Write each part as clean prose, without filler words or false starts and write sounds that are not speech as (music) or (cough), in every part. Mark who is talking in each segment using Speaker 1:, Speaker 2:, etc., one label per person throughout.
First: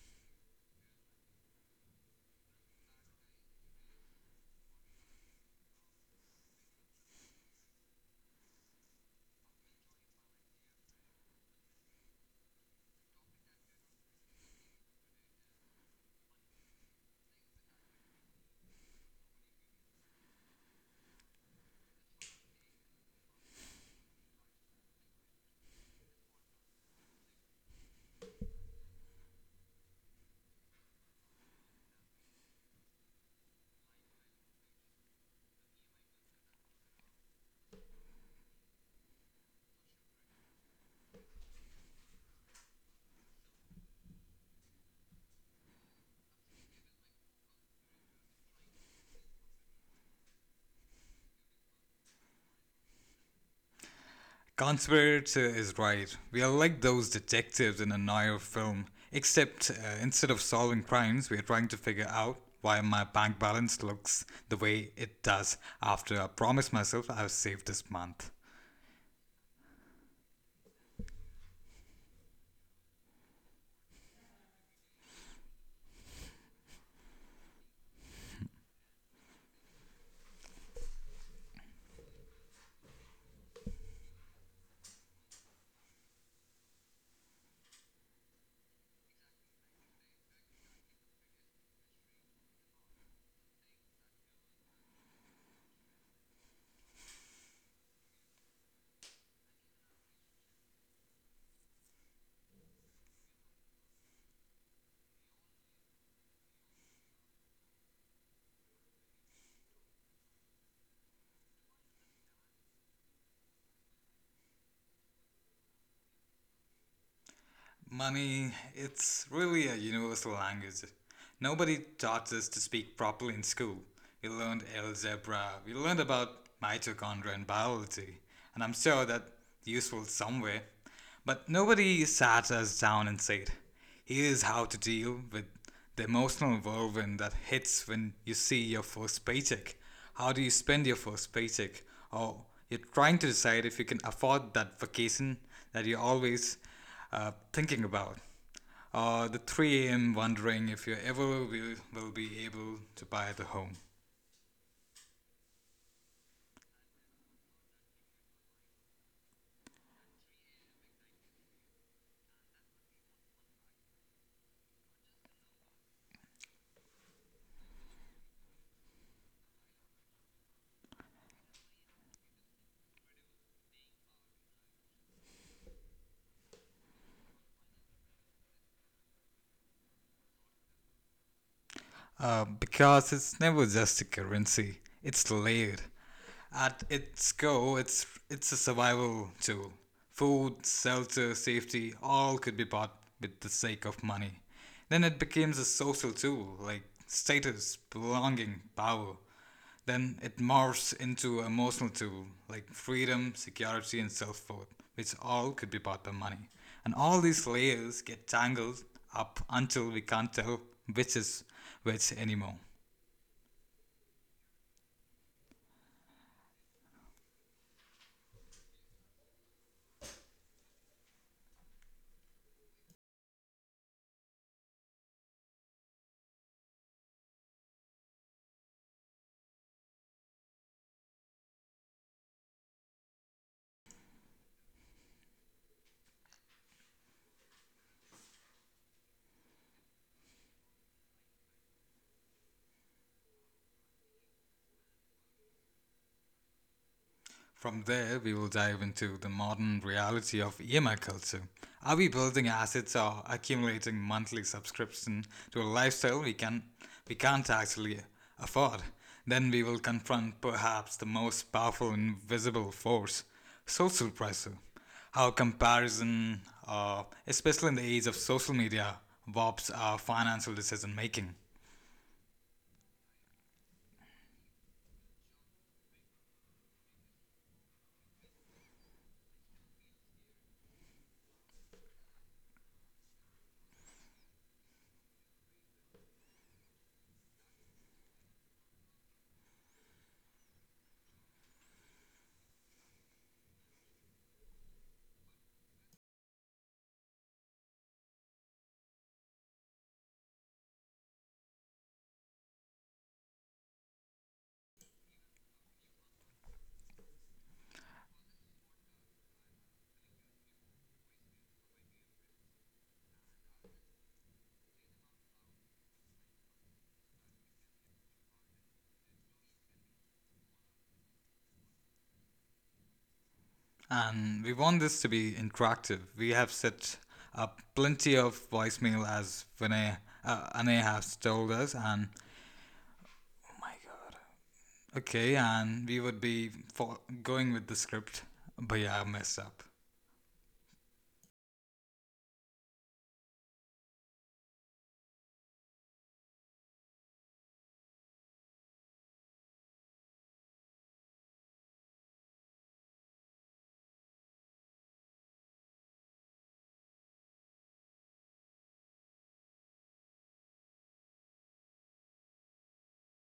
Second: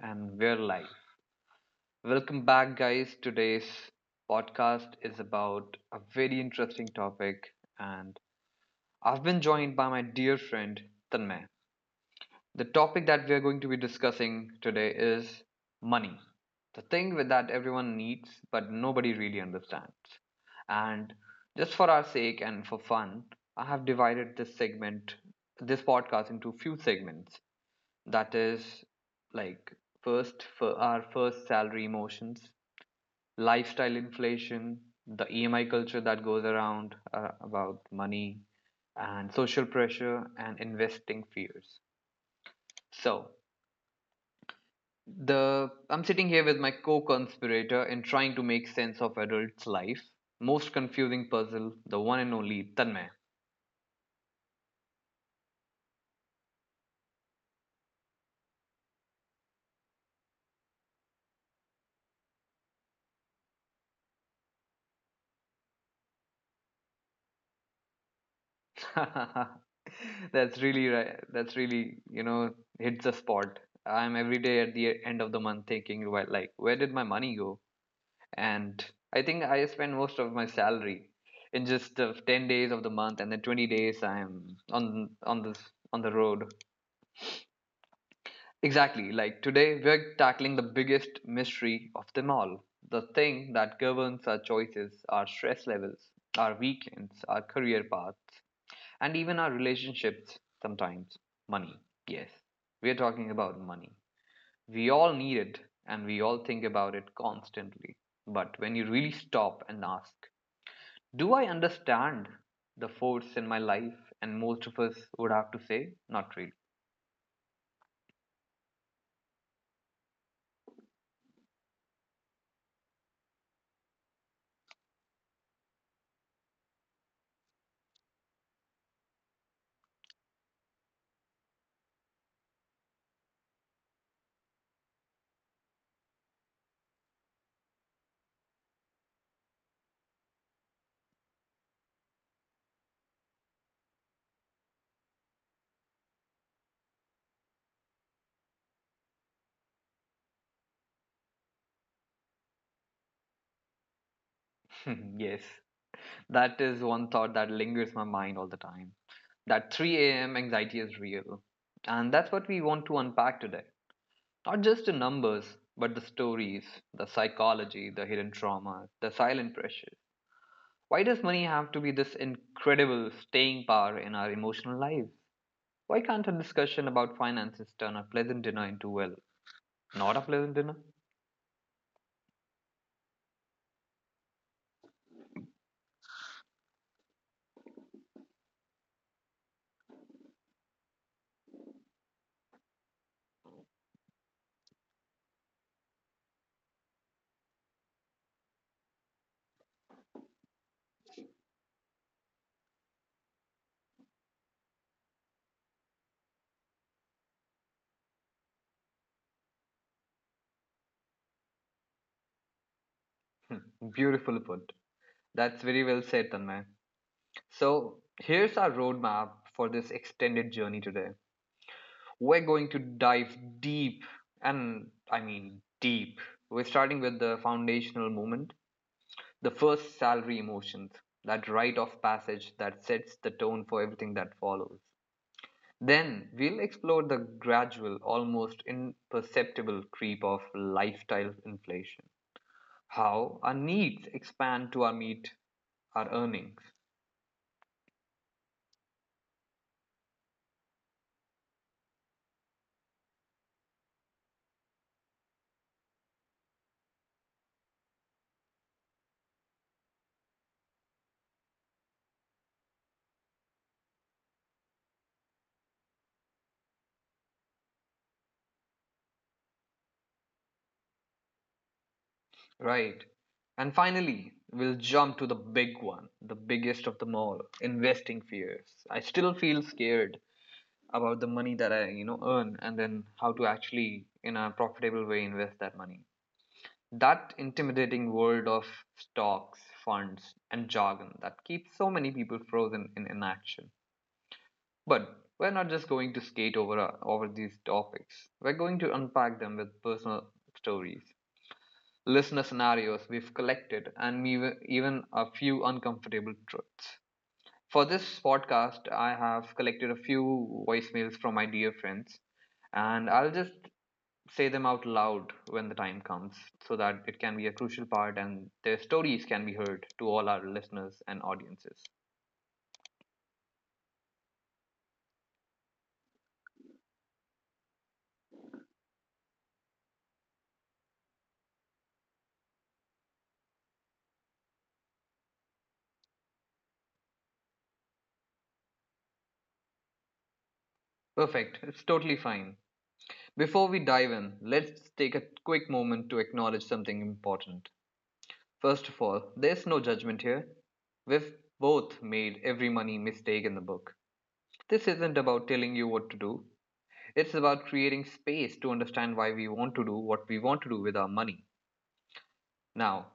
Speaker 1: and we're live. Welcome back, guys. Today's podcast is about a very interesting topic, and I've been joined by my dear friend Tanmay. The topic that we're going to be discussing today is money, the thing with that everyone needs but nobody really understands. And just for our sake and for fun, I have divided this segment, this podcast, into few segments, that is, like, first for our first salary emotions, lifestyle inflation, the EMI culture that goes around about money, and social pressure and investing fears. So the I'm sitting here with my co-conspirator in trying to make sense of adult's life most confusing puzzle, the one and only Tanmay.
Speaker 2: Conspirator is right. We are like those detectives in a noir film, except instead of solving crimes, we are trying to figure out why my bank balance looks the way it does after I promised myself I've saved this month.
Speaker 1: (laughs) That's really right. That's really, you know, hits the spot. I'm every day at the end of the month thinking, well, like, where did my money go? And I think I spend most of my salary in just the 10 days of the month, and then 20 days I'm on the road. Exactly. Like today, we're tackling the biggest mystery of them all. The thing that governs our choices, our stress levels, our weekends, our career paths, and even our relationships sometimes. Money, yes, we're talking about money. We all need it and we all think about it constantly. But when you really stop and ask, do I understand the force in my life? And most of us would have to say, not really.
Speaker 2: Money, it's really a universal language. Nobody taught us to speak properly in school. We learned algebra, we learned about mitochondria and biology, and I'm sure that's useful somewhere. But nobody sat us down and said, here's how to deal with the emotional whirlwind that hits when you see your first paycheck. How do you spend your first paycheck? Oh, you're trying to decide if you can afford that vacation that you're always thinking about. Or the 3 a.m. wondering if you ever will be able to buy the home.
Speaker 1: (laughs) Yes, that is one thought that lingers in my mind all the time. That 3 a.m. anxiety is real. And that's what we want to unpack today. Not just the numbers, but the stories, the psychology, the hidden trauma, the silent pressure. Why does money have to be this incredible staying power in our emotional lives? Why can't a discussion about finances turn a pleasant dinner into, well, not a pleasant dinner?
Speaker 2: Because it's never just a currency. It's layered. At its core, it's a survival tool. Food, shelter, safety, all could be bought with the sake of money. Then it becomes a social tool like status, belonging, power. Then it morphs into emotional too, like freedom, security, and self worth, which all could be bought by money. And all these layers get tangled up until we can't tell which is which anymore.
Speaker 1: Beautiful put. That's very well said, Tanmay. So, here's our roadmap for this extended journey today. We're going to dive deep, and I mean deep. We're starting with the foundational moment, the first salary emotions, that rite of passage that sets the tone for everything that follows. Then we'll explore the gradual, almost imperceptible creep of lifestyle inflation, how our needs expand to our meet our earnings,
Speaker 2: From there, we will dive into the modern reality of EMI culture. Are we building assets or accumulating monthly subscription to a lifestyle we can't actually afford? Then we will confront perhaps the most powerful invisible force, social pressure. How comparison, especially in the age of social media, warps our financial decision making.
Speaker 1: right? And finally, we'll jump to the big one, the biggest of them all, investing fears. I still feel scared about the money that I, you know, earn and then how to actually in a profitable way invest that money. That intimidating world of stocks, funds, and jargon that keeps so many people frozen in inaction. But we're not just going to skate over, over these topics, we're going to unpack them with personal stories, listener scenarios we've collected, and even a few uncomfortable truths. For this podcast, I have collected a few voicemails from my dear friends, and I'll just say them out loud when the time comes so that it can be a crucial part and their stories can be heard to all our listeners and audiences.
Speaker 2: And we want this to be interactive. We have set up plenty of voicemail as Anay has told us, and okay, and we would be for going with the script, but yeah, I messed up.
Speaker 1: Perfect, it's totally fine. Before we dive in, let's take a quick moment to acknowledge something important. First of all, there's no judgment here. We've both made every money mistake in the book. This isn't about telling you what to do. It's about creating space to understand why we want to do what we want to do with our money. Now,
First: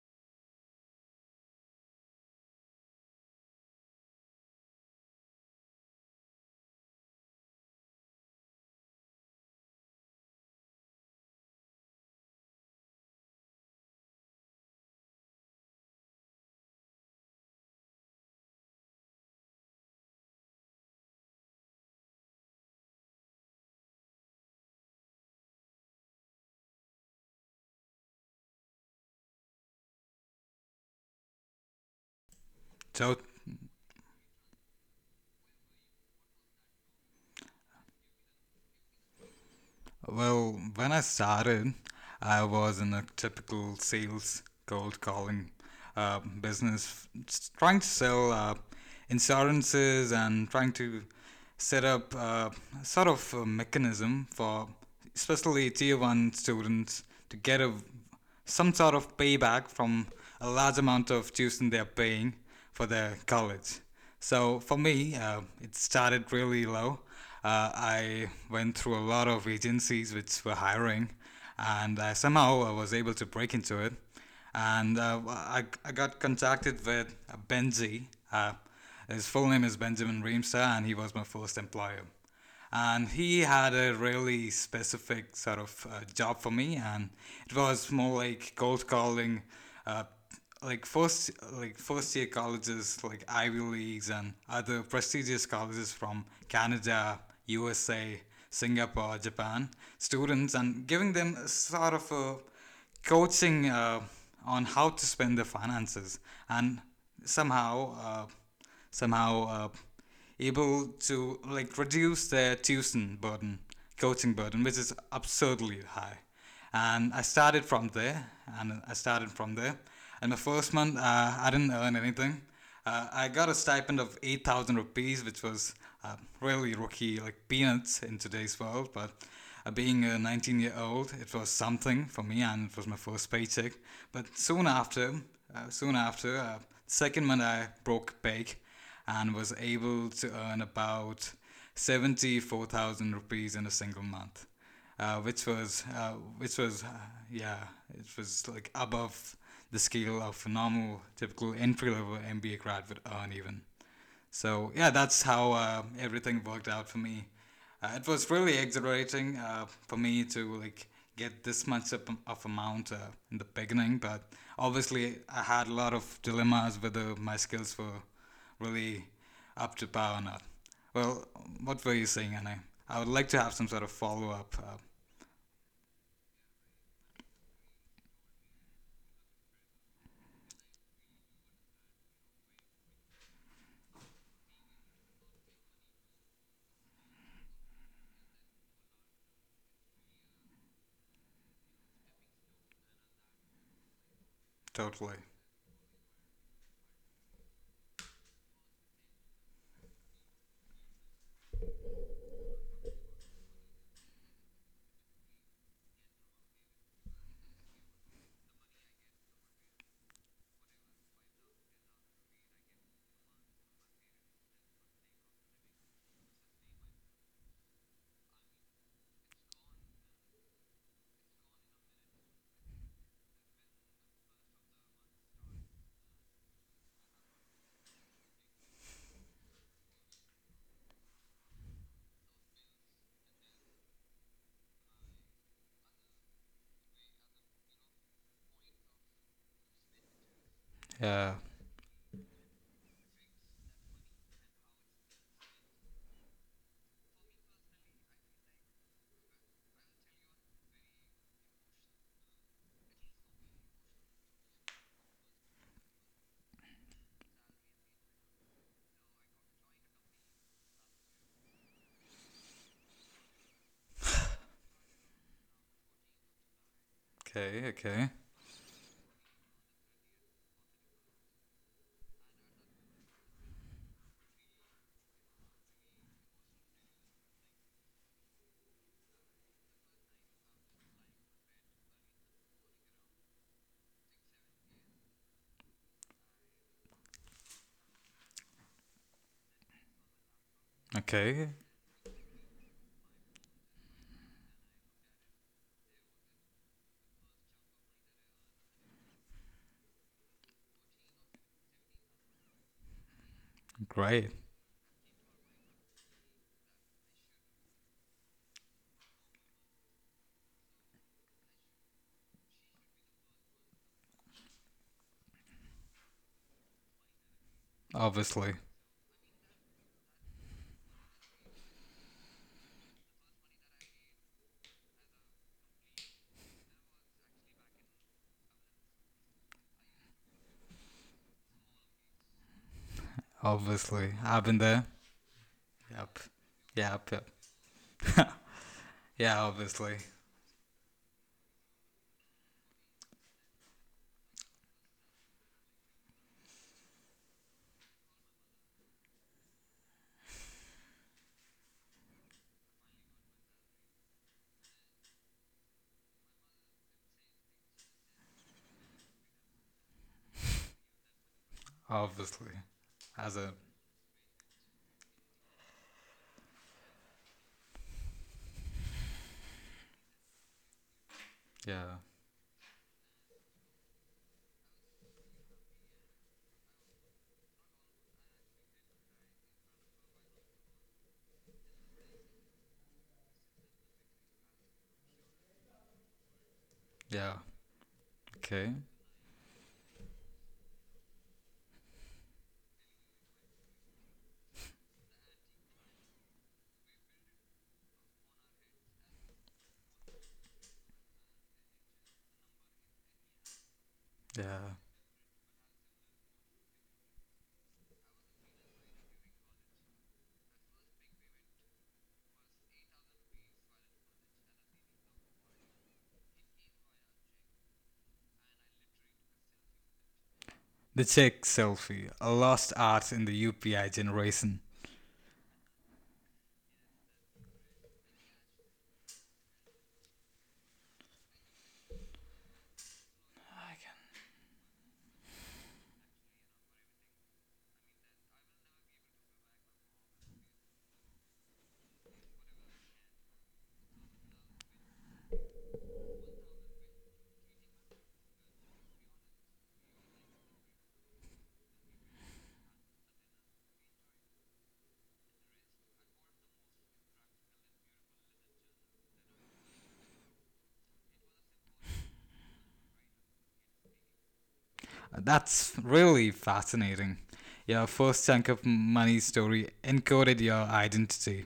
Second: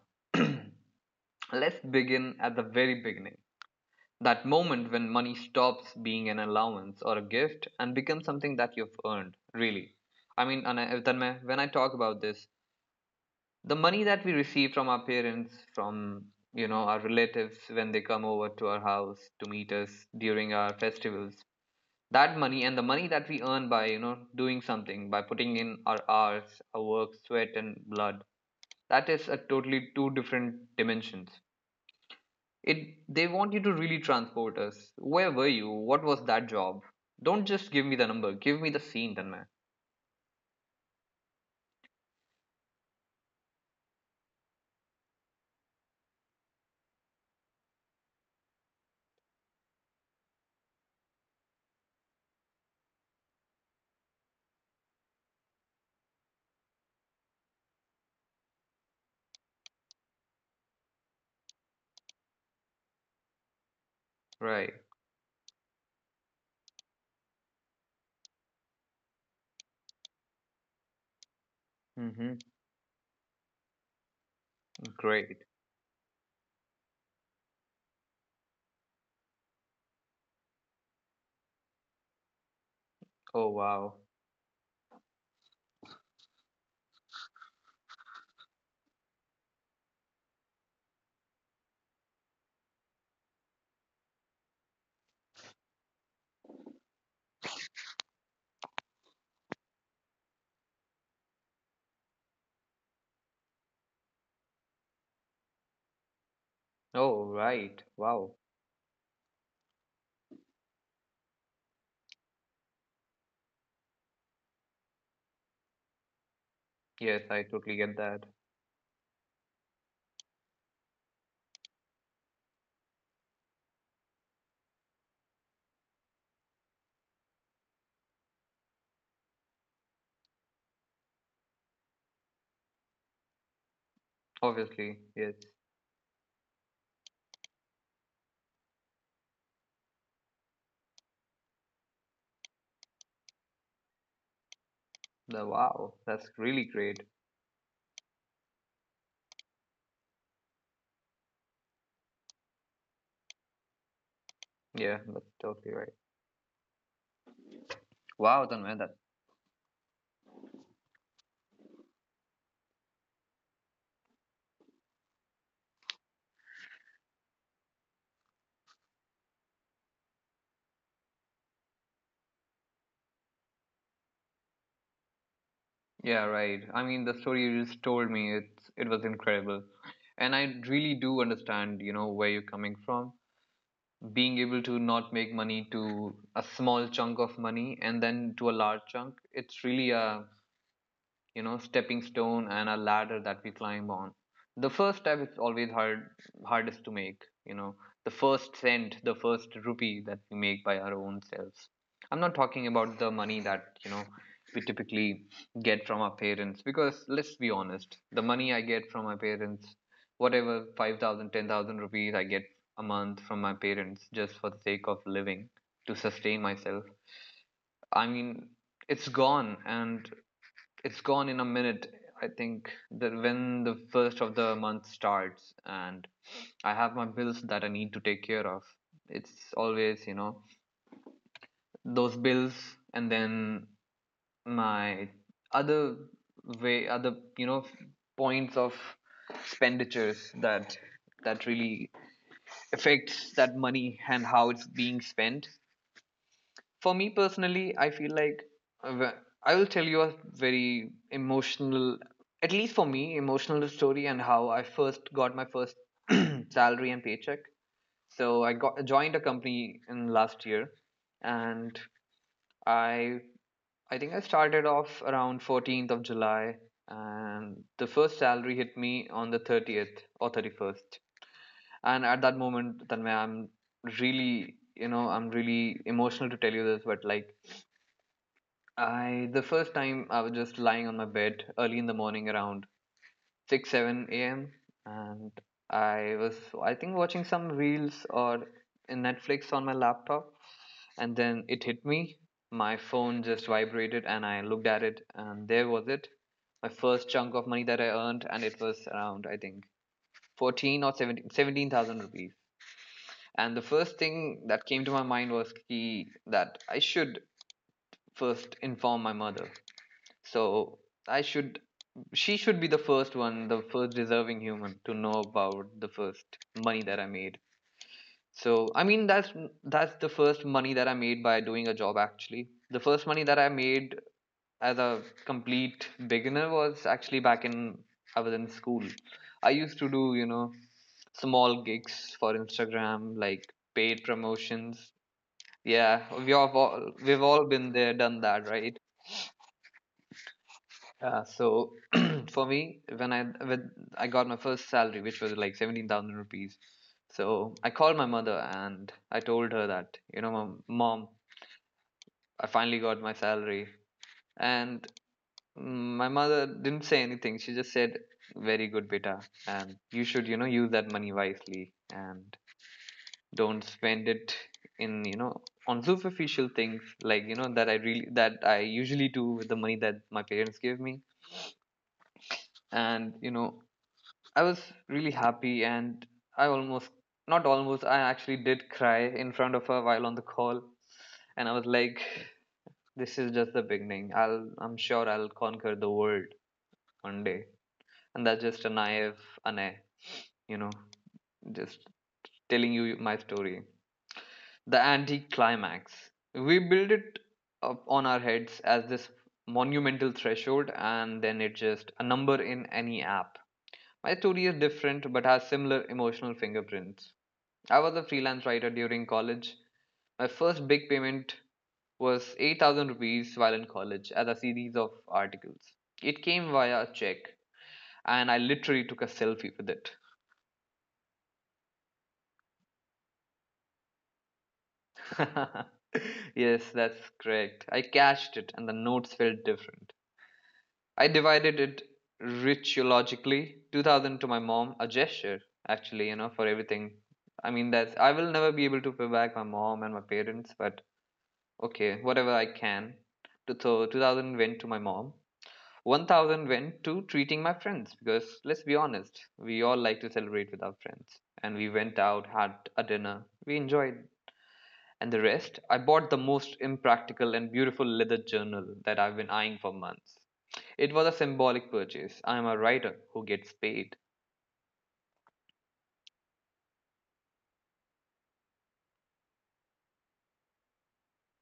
Speaker 1: let's begin at the very beginning. That moment when money stops being an allowance or a gift and becomes something that you've earned, really. I mean, Tanmay, when I talk about this, the money that we receive from our parents, from our relatives when they come over to our house to meet us during our festivals, that money and the money that we earn by doing something, by putting in our hours, our work, sweat and blood, that is a totally two different dimensions. it
Speaker 2: So,
Speaker 1: they want you to really transport us. Where were you? What was that job? Don't just give me the number, give me the scene, then, man.
Speaker 2: well, when I started, I was in a typical sales cold calling business, trying to sell insurances and trying to set up sort of a mechanism for especially tier one students to get a some sort of payback from a large amount of tuition they're paying for their college. So
Speaker 1: Right.
Speaker 2: for me, it started really low. I went through a lot of agencies which were hiring, and I
Speaker 1: Mm-hmm.
Speaker 2: somehow I was able to break into it. And uh,
Speaker 1: Great.
Speaker 2: I, I got contacted with Benji. Uh, his full name is Benjamin Reemster, and he was my first employer and he
Speaker 1: Oh,
Speaker 2: had
Speaker 1: wow.
Speaker 2: a really specific sort of job for me, and it was more like cold calling uh, like first year colleges like Ivy Leagues and other prestigious colleges from Canada, USA, Singapore, Japan students, and giving them sort of a coaching on how to spend their finances, and
Speaker 1: Oh, right,
Speaker 2: somehow uh,
Speaker 1: wow.
Speaker 2: somehow able to like reduce their tuition burden, coaching burden, which is absurdly high. And I
Speaker 1: Yes, I
Speaker 2: started
Speaker 1: totally
Speaker 2: from
Speaker 1: get that.
Speaker 2: there, and I started from there. And the first month, I didn't earn anything. I got a stipend of 8,000 rupees, which was uh, really rookie, like peanuts in today's world, but being a 19-year-old, it was something for me, and it was my first paycheck. But soon
Speaker 1: Obviously,
Speaker 2: after,
Speaker 1: yes.
Speaker 2: uh, soon after, uh, the second month I broke big, and was able to earn about 74,000 rupees in a single month, uh, which
Speaker 1: the
Speaker 2: was
Speaker 1: wow
Speaker 2: uh,
Speaker 1: that's
Speaker 2: which
Speaker 1: really
Speaker 2: was
Speaker 1: great.
Speaker 2: yeah, it was like above the scale of normal typical entry level MBA grad would earn even. So yeah,
Speaker 1: Yeah,
Speaker 2: that's
Speaker 1: that's
Speaker 2: how
Speaker 1: totally right.
Speaker 2: everything worked out for me. It was
Speaker 1: Wow.
Speaker 2: really
Speaker 1: Then,
Speaker 2: exhilarating for me to like get this much of amount in the beginning, but obviously I had a lot of dilemmas whether my skills were really up to par or not. Well, what were you saying, Anna? I would like to have some sort of follow up.
Speaker 1: yeah, right. I mean, the story you just told me, it was incredible. And I really do understand, you know, where you're coming from. Being able to not make money to a small chunk of money and then to a large chunk, it's really a, you know, stepping stone and a ladder that we climb on. The first
Speaker 2: Totally.
Speaker 1: step is always hard, hardest to make, you know, the first cent, the first rupee that we make by our own selves. I'm not talking about the money that, you know, we typically get from our parents, because let's be honest, the money I get from my parents, whatever, 5,000, 10,000 rupees I get a month from my parents just for the sake of living, to sustain myself, I mean, it's gone. And it's gone in a minute. I think that when the first of the month starts and I have my bills that I need to take care of, it's always, you know, those bills, and then my other, way other, you know, points of expenditures, that
Speaker 2: Yeah.
Speaker 1: that really affects that money and how it's being spent. For me personally, I feel like, uh, I will tell you a very emotional, at least for me, emotional story and how I first got my first (clears throat) salary and paycheck. So I got joined a company in last year, and I I think I started off around 14th of July,
Speaker 2: Okay.
Speaker 1: and the
Speaker 2: Okay.
Speaker 1: first salary hit me on the 30th or 31st. And at that moment, Tanmay, I'm really emotional to tell you this, but, like, I the first time I was just lying on my bed early in the morning around 6, 7 a.m., and I was, I think, watching some reels or in Netflix on my laptop, and
Speaker 2: Okay.
Speaker 1: then it hit me. My phone just vibrated and I looked at it and there was it, my first chunk of money that I earned, and it was around, I think, 14 or 17, 17,000 rupees. And the first
Speaker 2: Great.
Speaker 1: thing that came to my mind was ki, that I should first inform my mother. So I should, she should be the first one, the first deserving human to know about the first money that I made.
Speaker 2: Obviously.
Speaker 1: So I mean, that's the first money that I made by doing a job, actually. The first money that I made as a complete beginner was actually back in, I was in school. I used to do, you know, small gigs for Instagram, like paid
Speaker 2: Obviously. I've been there.
Speaker 1: promotions. Yeah,
Speaker 2: Yep.
Speaker 1: we have all
Speaker 2: Yep. Yep.
Speaker 1: we've all been there, done that, right?
Speaker 2: Yeah, obviously.
Speaker 1: So (clears throat) for me, when I got my first salary, which was like 17,000 rupees, so I called my mother and I told her that, you know, mom, mom, I finally got my salary. And my mother didn't say anything. She just said, "Very good, beta, and you should, you know, use that money wisely and
Speaker 2: Obviously. As a
Speaker 1: don't spend it in, you know, on superficial things, like, you know, that I usually do with the money that my parents give me."
Speaker 2: Yeah.
Speaker 1: And, you know, I was really happy and I almost, not almost, I actually did cry in front of her while on the call. And I was like, this is just the beginning. I'm sure I'll conquer the world one
Speaker 2: Yeah.
Speaker 1: day. And that's just a
Speaker 2: Okay.
Speaker 1: naive Ane, you know, just telling you my story. The anti-climax. We build it up on our heads as this monumental threshold and then it's just a number in any app. My story is
Speaker 2: Yeah.
Speaker 1: different but has similar emotional fingerprints. I was a freelance writer during college. My first big payment was 8,000 rupees while in college as a series of articles. It came via a check, and I literally took a selfie with it.
Speaker 2: The chick selfie, a lost art in the UPI generation.
Speaker 1: (laughs) Yes, that's correct. I cashed it, and the notes felt different. I divided it rituologically: 2,000 to my mom, a gesture, actually, you know, for everything. I mean, that's, I will never be able to pay back my mom and my parents, but, okay, whatever I can. So 2,000 went to my mom. 1,000 went to treating my friends, because let's be honest, we all like to celebrate with our friends. And we went out, had a dinner. We enjoyed. And the rest, I bought the most impractical and beautiful leather journal that I've been eyeing for months. It was a symbolic purchase. I am a writer who gets paid.
Speaker 2: That's really fascinating. Your first chunk of money story encoded your identity.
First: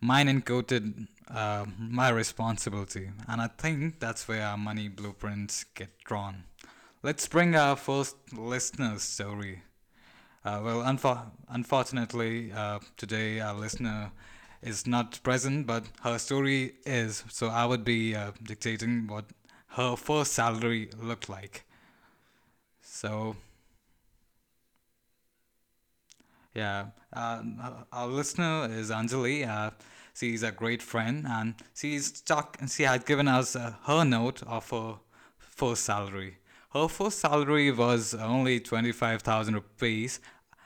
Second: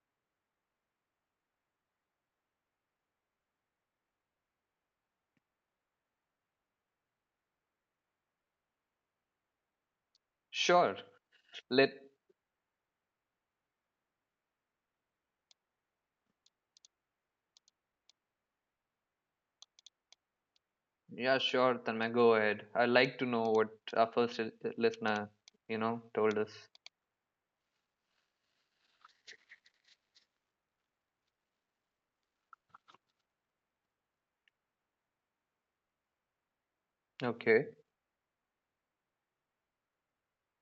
Speaker 2: Mine encoded my responsibility. And I think that's where our money blueprints get drawn. Let's bring our first listener story. Uh, well,
Speaker 1: Sure.
Speaker 2: unfor-
Speaker 1: Let
Speaker 2: unfortunately, uh, today our listener is not present, but her story is. So I would be dictating what her first salary looked
Speaker 1: Yeah,
Speaker 2: like.
Speaker 1: sure, Tanmay, go ahead. I'd like to
Speaker 2: So,
Speaker 1: know what our first listener, you know, told us.
Speaker 2: yeah, uh, our listener is Anjali. She's a great friend, and she had given us her note of her first salary. Her first
Speaker 1: Okay.
Speaker 2: salary was only 25,000 rupees,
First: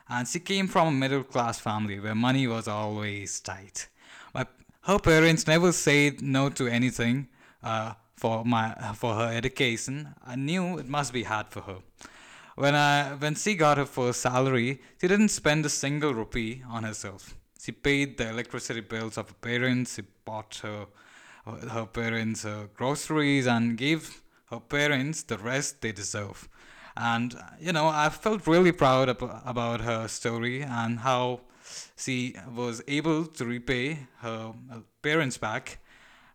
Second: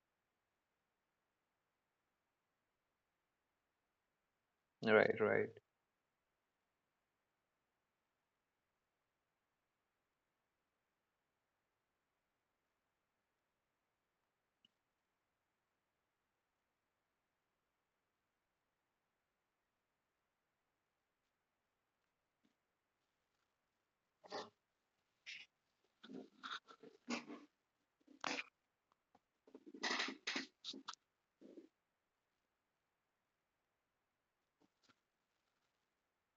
Speaker 2: and she came from a middle-class family where money was always tight. My, her
Speaker 1: Right,
Speaker 2: parents
Speaker 1: right.
Speaker 2: never said no to anything for her education. I knew it must be hard for her. When she got her first salary, she didn't spend a single rupee on herself. She paid the electricity bills of her parents. She bought her parents her groceries and gave her parents the rest they deserve. And, you know, I felt really proud about her story and how she was able to repay her parents back.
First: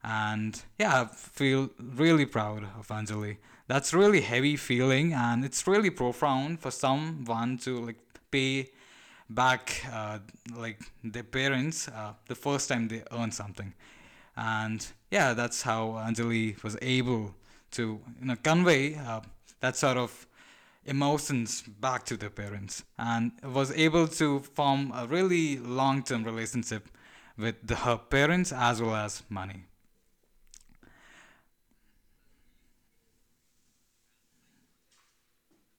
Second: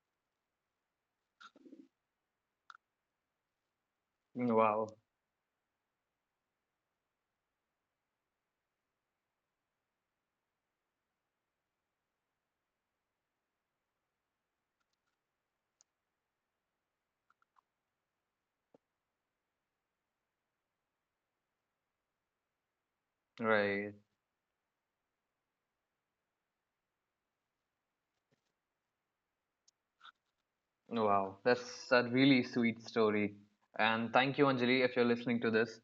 Speaker 2: And yeah, I feel really proud of Anjali. That's really heavy
Speaker 1: Wow,
Speaker 2: feeling and it's really profound for someone to like pay back like their parents the first time they earn something, and yeah, that's how Anjali was able to you know convey that sort of emotions back to the parents and was
Speaker 1: right.
Speaker 2: able to form a really long-term relationship with her parents as well as money.
Speaker 1: Wow, that's a really sweet story. And thank you, Anjali, if you're listening to this.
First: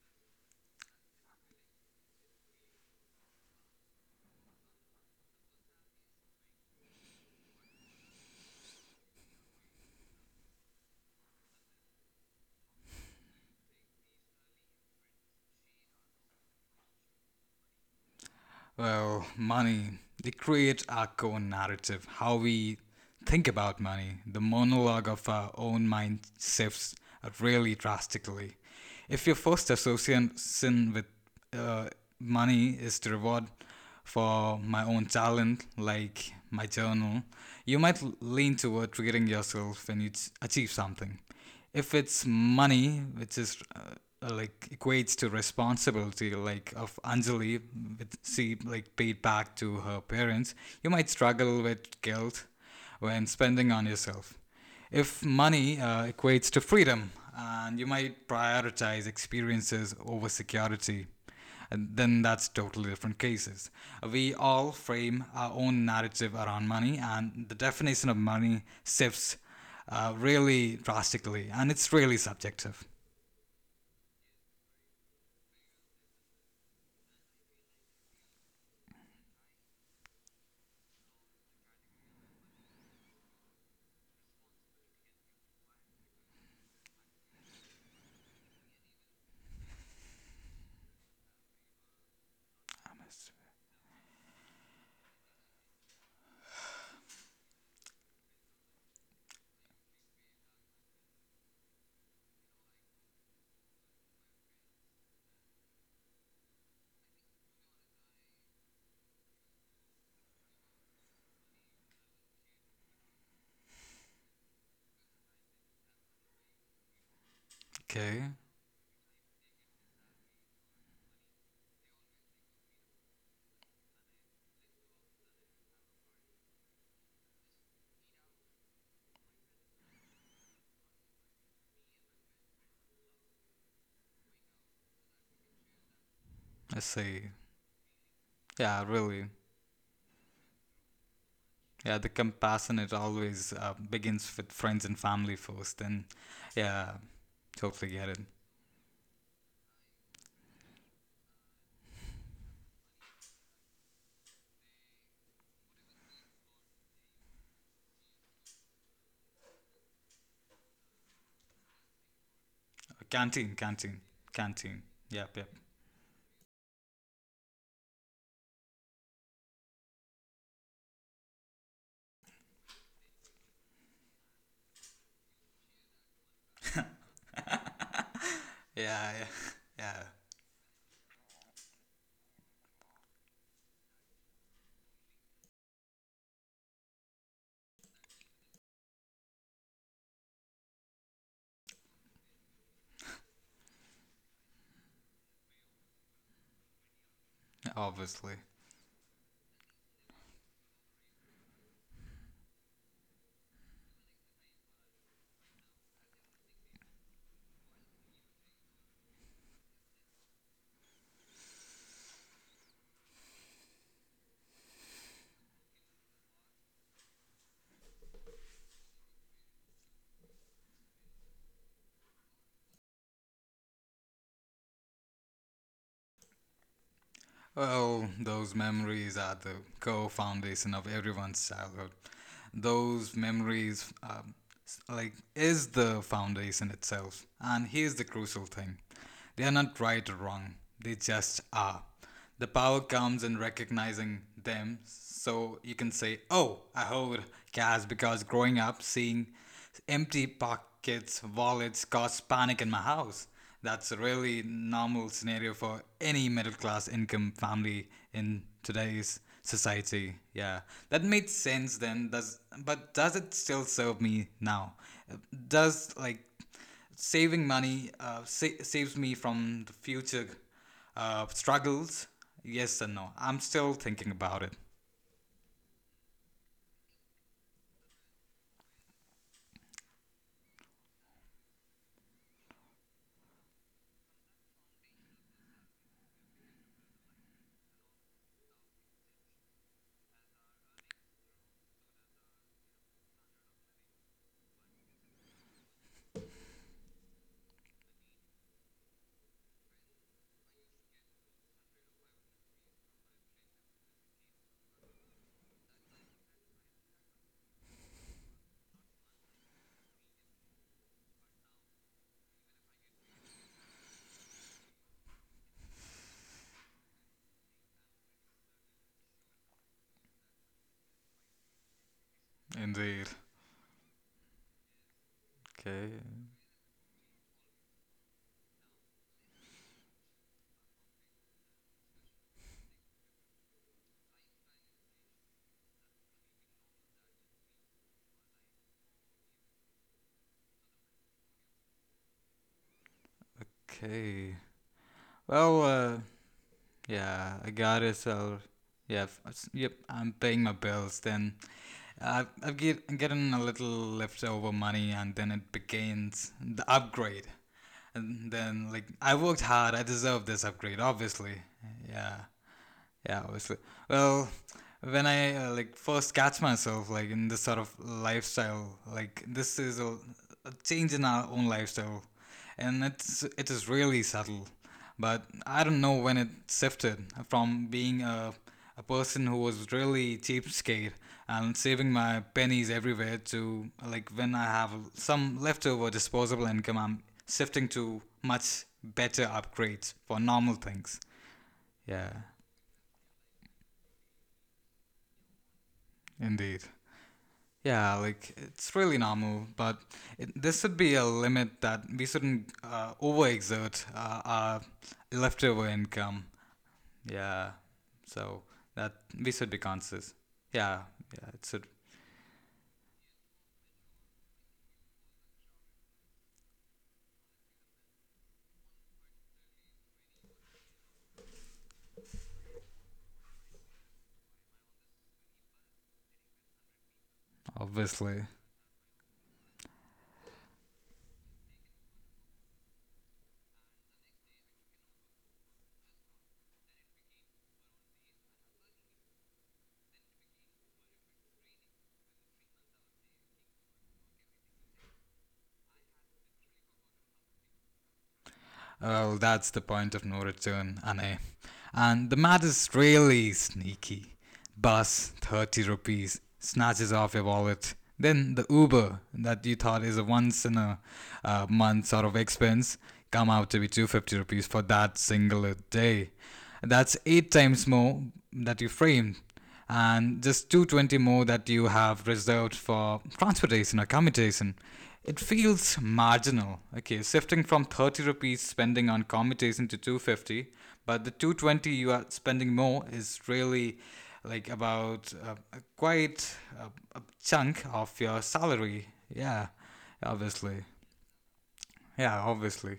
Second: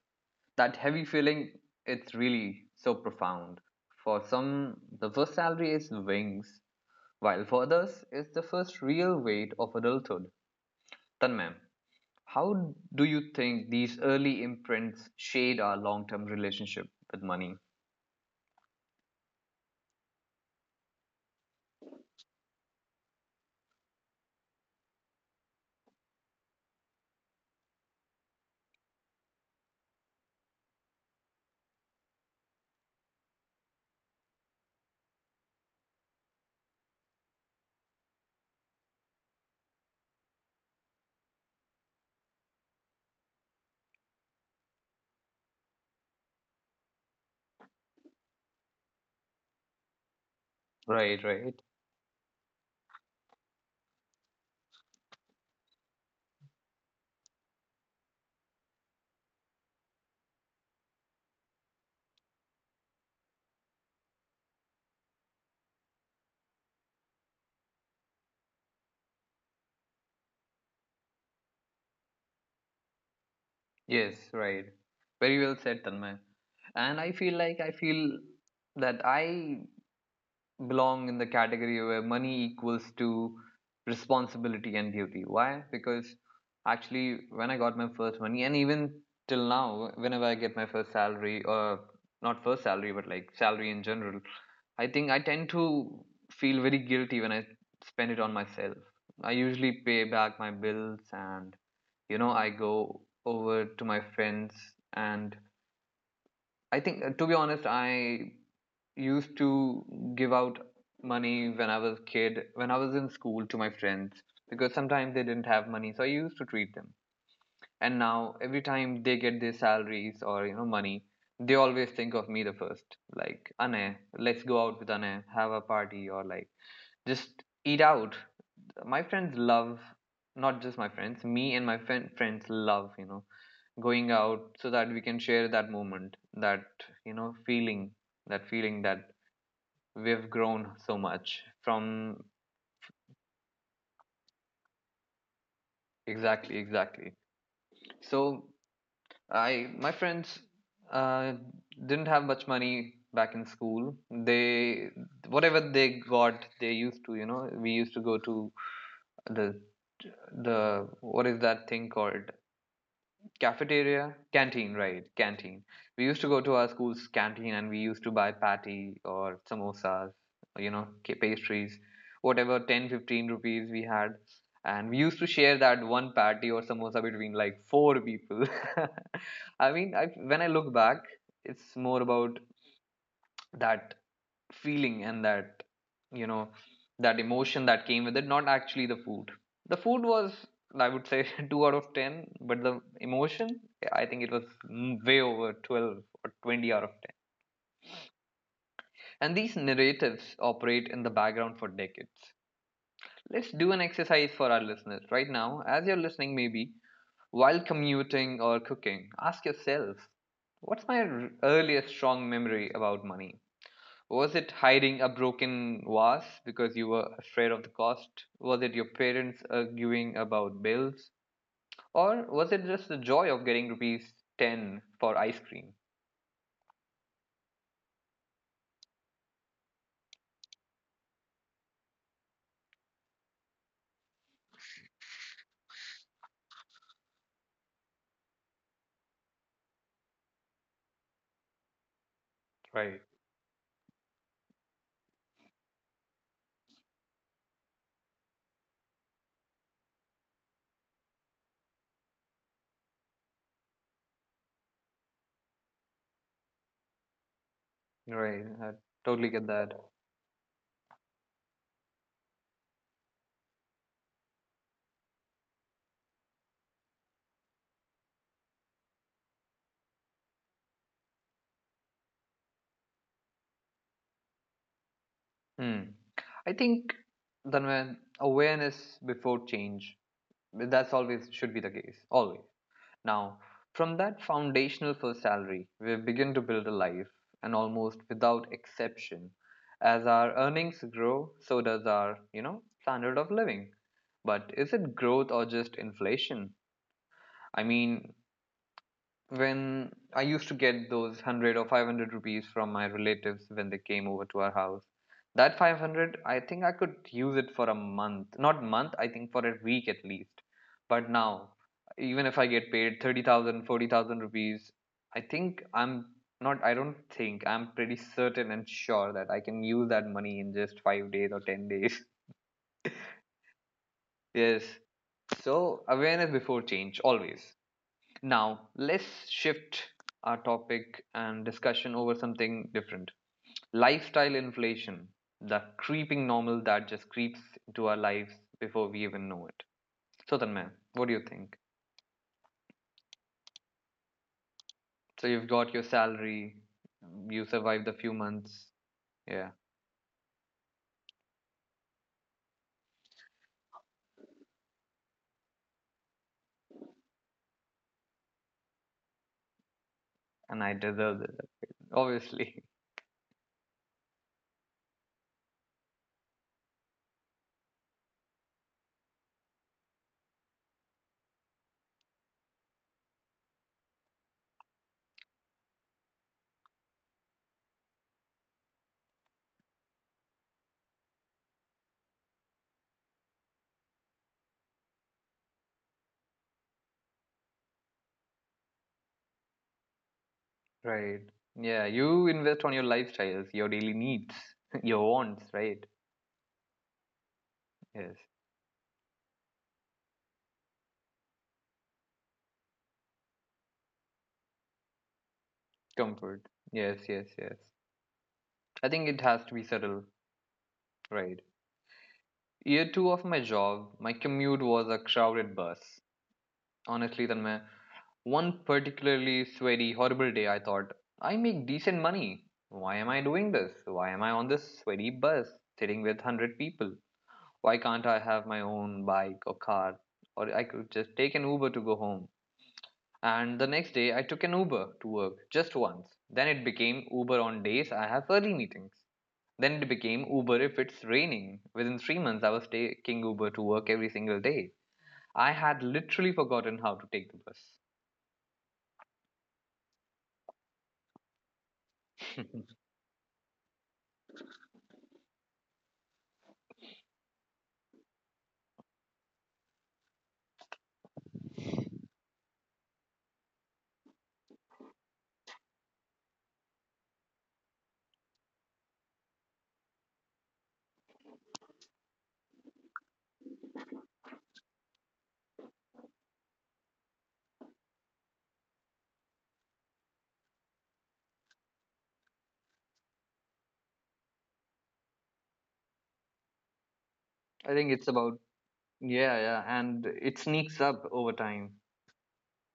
Speaker 1: That heavy feeling, it's really so profound. For some, the first salary is wings, while for others, it's the first real weight of adulthood. Tanmay, how do you think these early imprints shade our long term relationship with money?
Speaker 2: Well, money. They create our own narrative, how we think about money. The monologue of our own mind shifts really drastically. If your first association with uh, money is to reward for my own talent, like my journal, you might lean toward treating yourself when you achieve something. If it's money which is like equates to responsibility like of Anjali, with she like paid back to her parents, you might
Speaker 1: Right,
Speaker 2: struggle
Speaker 1: right.
Speaker 2: with guilt when spending on yourself. If money equates to freedom, and you might prioritize experiences over security, then that's totally different cases. We all frame our own narrative around money, and the definition of money shifts really drastically, and it's really subjective.
Speaker 1: Yes, right. Very well said, Tanmay. And I feel that I belong in the category where money equals to responsibility and duty. Why? Because actually, when I got my first money, and even till now, whenever I get my first salary, or not first salary, but like salary in general, I think I tend to feel very guilty when I spend it on myself. I usually pay back my bills and I go over to my friends and I think, to be honest, I used to give out money when I was a kid, when I was in school to my friends, because sometimes they didn't have money, so I used to treat them. And
Speaker 2: Okay,
Speaker 1: now, every time they get their salaries or you know, money, they always think of me the first. Like, Anay, let's go out with Anay, have a party, or like, just eat out. My friends love, not just my friends, me and my friend friends love, you know, going out so that we can share that moment, that,
Speaker 2: let's see.
Speaker 1: feeling, that
Speaker 2: Yeah,
Speaker 1: feeling that
Speaker 2: really.
Speaker 1: we've grown so much
Speaker 2: Yeah, the
Speaker 1: from.
Speaker 2: compassion it always begins with friends and family first. Then,
Speaker 1: Exactly,
Speaker 2: yeah,
Speaker 1: exactly.
Speaker 2: totally get it.
Speaker 1: So I, my friends, uh, didn't have much money back in school. They, whatever they got, they used to, you know, we used to go to the the what is that thing called?
Speaker 2: Canteen, canteen,
Speaker 1: Cafeteria? Canteen,
Speaker 2: Canteen.
Speaker 1: right.
Speaker 2: Yep, yep.
Speaker 1: Canteen. We used to go to our school's canteen and we used to buy patty or samosas, you know, pastries, whatever. 10, 15 rupees we had. And we used to share that one patty or samosa between like four people.
Speaker 2: Yeah,
Speaker 1: (laughs) I mean,
Speaker 2: yeah,
Speaker 1: I,
Speaker 2: (laughs)
Speaker 1: when I look back, it's more about that feeling and that you know that emotion that came with it, not actually the food. The food was, I would say, (laughs) 2 out of 10, but the emotion, yeah, I think it was way over 12, or 20 out of 10.
Speaker 2: yeah. Obviously.
Speaker 1: And these narratives operate in the background for decades. Let's do an exercise for our listeners. Right now, as you're listening, maybe while commuting or cooking, ask yourself, what's my earliest strong memory about money? Was it hiding a broken vase because you were afraid of the cost? Was it your parents arguing about bills? Or was it just the joy of getting rupees 10 for ice cream?
Speaker 2: Well, those memories are the core foundation of everyone's childhood. Those memories, like, is the foundation itself. And here's the crucial thing, they are not right or wrong, they just are. The power
Speaker 1: Right.
Speaker 2: comes in recognizing them. So you can say, oh, I hold cash because growing up, seeing empty pockets, wallets caused panic in my house. That's a really normal scenario for any middle class income family in
Speaker 1: Right, I
Speaker 2: today's
Speaker 1: totally get that.
Speaker 2: society. Yeah, that made sense then. Does, but does it still serve me now? Does like saving money saves me from the future struggles. Yes and no. I'm still thinking about it.
Speaker 1: Hmm. I think, Dhanvan, awareness before change. That's always should be the case. Always. Now, from that foundational first salary, we begin to build a life, and almost without exception, as our earnings grow, so does our, you know, standard of living. But is it growth or just inflation? I mean, when I used to get those 100 or 500 rupees from my relatives when they came over to our house. That 500, I think I could use it for a month. Not month, I think for a week at least. But now, even if I get paid 30,000, 40,000 rupees, I think I don't think, I'm pretty certain and sure that I can use that money in just 5 days or 10 days. (laughs)
Speaker 2: Indeed.
Speaker 1: Yes. So,
Speaker 2: Okay.
Speaker 1: awareness before change, always. Now, let's shift our topic and discussion over something different. Lifestyle inflation, the creeping normal that just creeps into our lives before we even know it. So, Tanmay, what do you think?
Speaker 2: Okay.
Speaker 1: So, you've
Speaker 2: Well,
Speaker 1: got your salary,
Speaker 2: yeah,
Speaker 1: you
Speaker 2: I got
Speaker 1: survived a
Speaker 2: it.
Speaker 1: few
Speaker 2: So,
Speaker 1: months,
Speaker 2: yeah,
Speaker 1: yeah,
Speaker 2: yep, I'm paying my bills. Then I'm getting a little leftover money, and then it begins the upgrade. And then, like, I worked hard. I deserve this
Speaker 1: and I
Speaker 2: upgrade,
Speaker 1: deserve it,
Speaker 2: obviously. Yeah.
Speaker 1: obviously,
Speaker 2: Yeah, obviously. Well, when I like first catch myself like in this sort of lifestyle, like this is a change in our own lifestyle, and it is really subtle. But I don't know when it shifted from being a person who was really cheapskate and saving my pennies everywhere to like when I have some leftover disposable income, I'm shifting to much better upgrades for normal
Speaker 1: (laughs)
Speaker 2: things.
Speaker 1: right? Yeah,
Speaker 2: Yeah,
Speaker 1: you invest on your lifestyles, your daily needs, (laughs) your wants, right?
Speaker 2: indeed. Yeah,
Speaker 1: Yes,
Speaker 2: like it's really normal, but it, this should be a limit that we shouldn't overexert our leftover income.
Speaker 1: comfort. Yes, yes,
Speaker 2: Yeah,
Speaker 1: yes.
Speaker 2: so
Speaker 1: I
Speaker 2: that
Speaker 1: think it
Speaker 2: we
Speaker 1: has
Speaker 2: should be
Speaker 1: to be subtle,
Speaker 2: conscious. Yeah, yeah, it
Speaker 1: right?
Speaker 2: should,
Speaker 1: Year two of my job, my commute was a crowded bus. Honestly, Tanmay, one particularly sweaty, horrible day, I thought, I make decent money. Why am I doing this? Why am I on this sweaty bus sitting with 100 people? Why can't I
Speaker 2: obviously.
Speaker 1: have my own bike or car? Or I could just take an Uber to go home. And the next day, I took an Uber to work just once. Then it became Uber on days I have early meetings. Then it became Uber if it's raining. Within 3 months, I was taking Uber to work every single day. I had literally forgotten how to take the bus.
Speaker 2: Oh, that's the point of no return, Anne. And the mat is really sneaky. Bus, 30 rupees, snatches off your wallet. Then the Uber that you thought is a once in a month sort of expense come out to be 250 rupees for that singular day. That's eight times more that you framed and just 220 more that you have reserved for transportation or commutation. It feels marginal. Okay, shifting from 30 rupees spending on commutation to 250, but the 220 you are spending more is really like about quite a chunk
Speaker 1: I think
Speaker 2: of
Speaker 1: it's
Speaker 2: your
Speaker 1: about,
Speaker 2: salary.
Speaker 1: yeah,
Speaker 2: Yeah,
Speaker 1: yeah, and it
Speaker 2: obviously.
Speaker 1: sneaks up over time.
Speaker 2: Yeah, obviously.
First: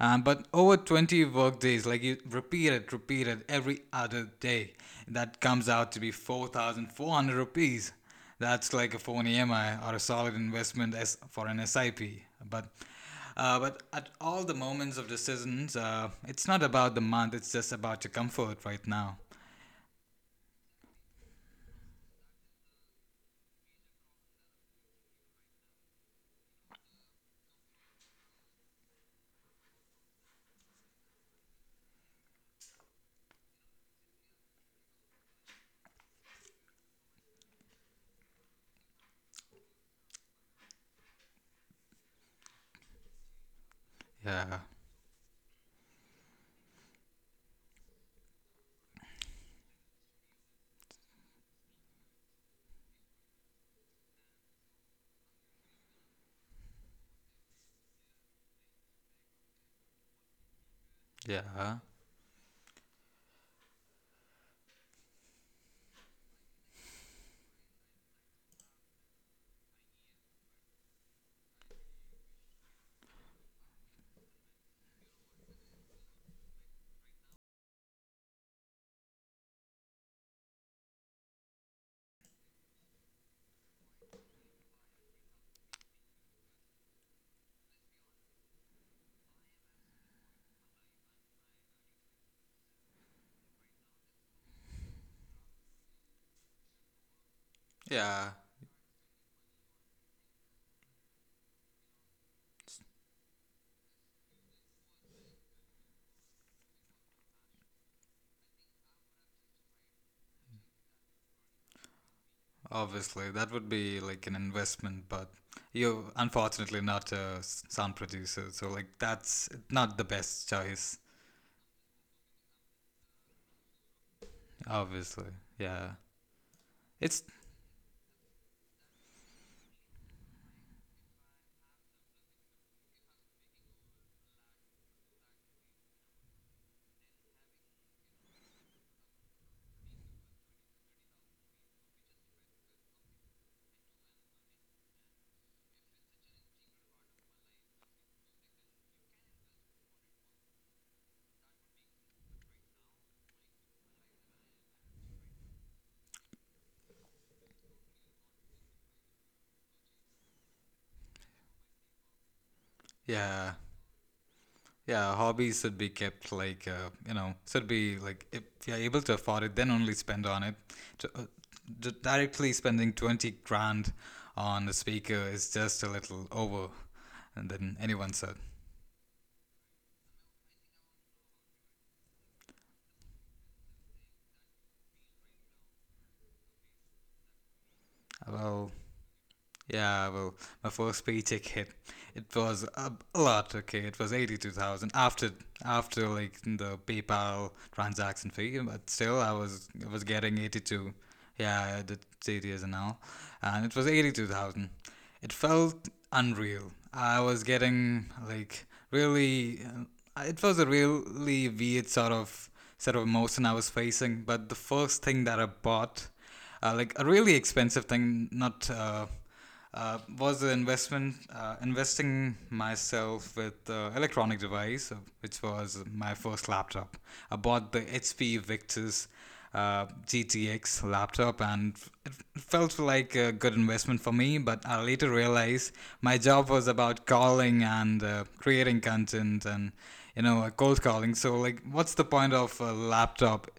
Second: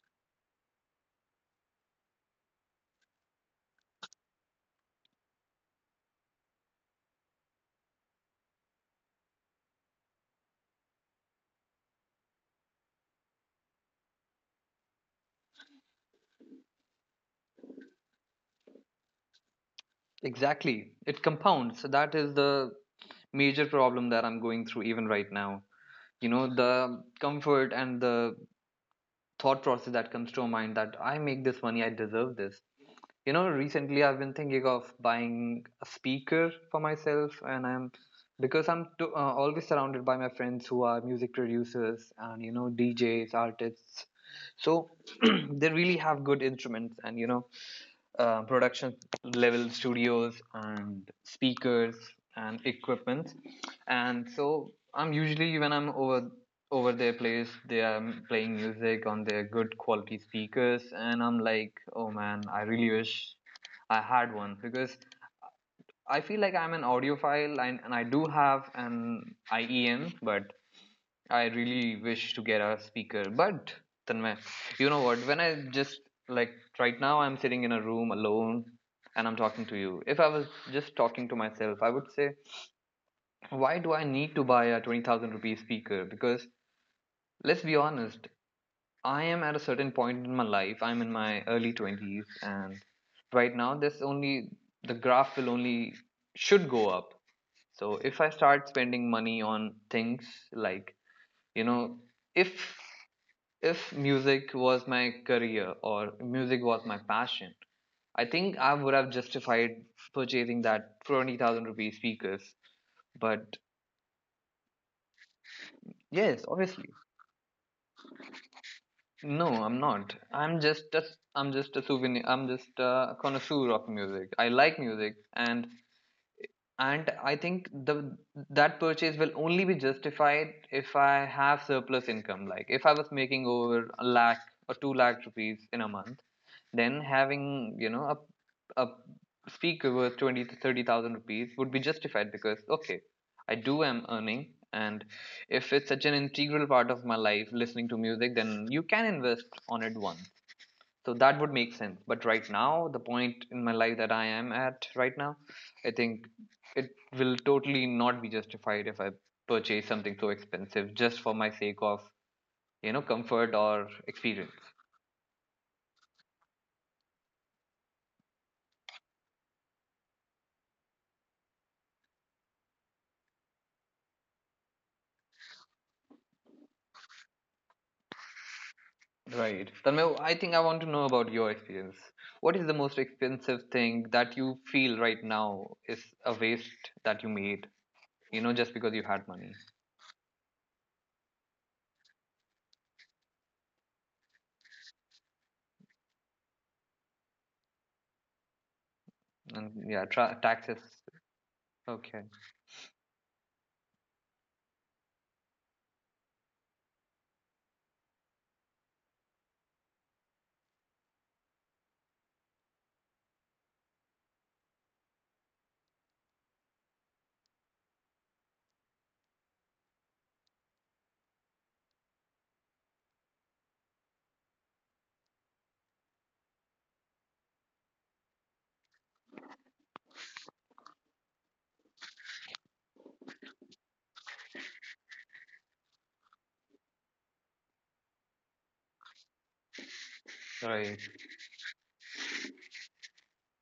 Speaker 2: But over 20 work days, like you repeat it every other day, that comes out to be 4,400 rupees. That's like a phone EMI or a solid investment as for an SIP. But but at all the moments of decisions, it's not about the month, it's just about your comfort right now.
Speaker 1: Exactly. It compounds. So that is the major problem that I'm going through even right now. You know, the comfort and the thought process that comes to my mind that I make this money, I deserve this. You know, recently I've been thinking of buying a speaker for myself, and I'm because I'm to, always surrounded by my friends who are music producers and you know DJs, artists.
Speaker 2: Yeah,
Speaker 1: So (clears throat) they really have good instruments and you know production level studios and speakers and equipment. And so I'm usually when I'm over their place, they are playing music on their good quality speakers, and I'm like,
Speaker 2: yeah,
Speaker 1: oh man, I really wish I had one because I feel like I'm an audiophile, and I do have an IEM, but I really wish to get a speaker. But Tanmay, you know what, when I just like right now, I'm sitting in a room alone and I'm talking to you. If I was just talking to myself, I would say, why do I need to buy a 20,000 rupee speaker? Because let's be honest, I am at a certain point in my life. I'm in my early 20s, and right now, this only, the graph will only should go up. So if I
Speaker 2: yeah,
Speaker 1: start spending money on things like, you know, if if music was my career or music was my passion, I think I would have justified purchasing that 20,000 rupee speakers.
Speaker 2: obviously. That
Speaker 1: But
Speaker 2: would be like an investment, but you're
Speaker 1: yes,
Speaker 2: unfortunately
Speaker 1: obviously.
Speaker 2: not a sound producer, so like
Speaker 1: No,
Speaker 2: that's
Speaker 1: I'm
Speaker 2: not the
Speaker 1: not.
Speaker 2: best choice,
Speaker 1: I'm just a souvenir. I'm just a connoisseur of music. I like music,
Speaker 2: obviously. Yeah,
Speaker 1: and
Speaker 2: it's,
Speaker 1: I think the that purchase will only be justified if I have surplus income. Like if I was making over a lakh or two lakh rupees in a month, then having you know a speaker worth twenty to thirty thousand rupees would be justified because okay, I do am earning, and if it's such an integral part of my life, listening to music, then you can invest on it once, so that would make sense. But right now, the point in my life that I am at right now, I think it will totally not be justified if I purchase something so expensive just for my sake of you know comfort
Speaker 2: yeah,
Speaker 1: or experience.
Speaker 2: yeah, hobbies should be kept like should be like if you're able to afford it, then only spend on it. To, uh, directly spending 20 grand on a speaker is just a little over, and then anyone said,
Speaker 1: Right Tanmay, I think I want to know about your experience. What is the most expensive thing that you feel right now is a waste that you made, you know, just
Speaker 2: "Well,
Speaker 1: because you had money?
Speaker 2: yeah, my first paycheck hit. It was a lot. Okay, it was 82,000 after like the PayPal transaction fee, but still, I
Speaker 1: And
Speaker 2: was I
Speaker 1: yeah,
Speaker 2: was getting
Speaker 1: taxes.
Speaker 2: 82. Yeah, I did
Speaker 1: Okay.
Speaker 2: 8 years now, and it was 82,000. It felt unreal. I was getting like really. It was a really weird sort of emotion I was facing. But the first thing that I bought, like a really expensive thing, not. Was the investment investing myself with electronic device, which was my first laptop. I bought the HP Victus GTX laptop, and it felt like a good investment for me. But I later realized my job was about calling and creating content, and cold
Speaker 1: Right.
Speaker 2: calling. So, like, what's the point of a laptop?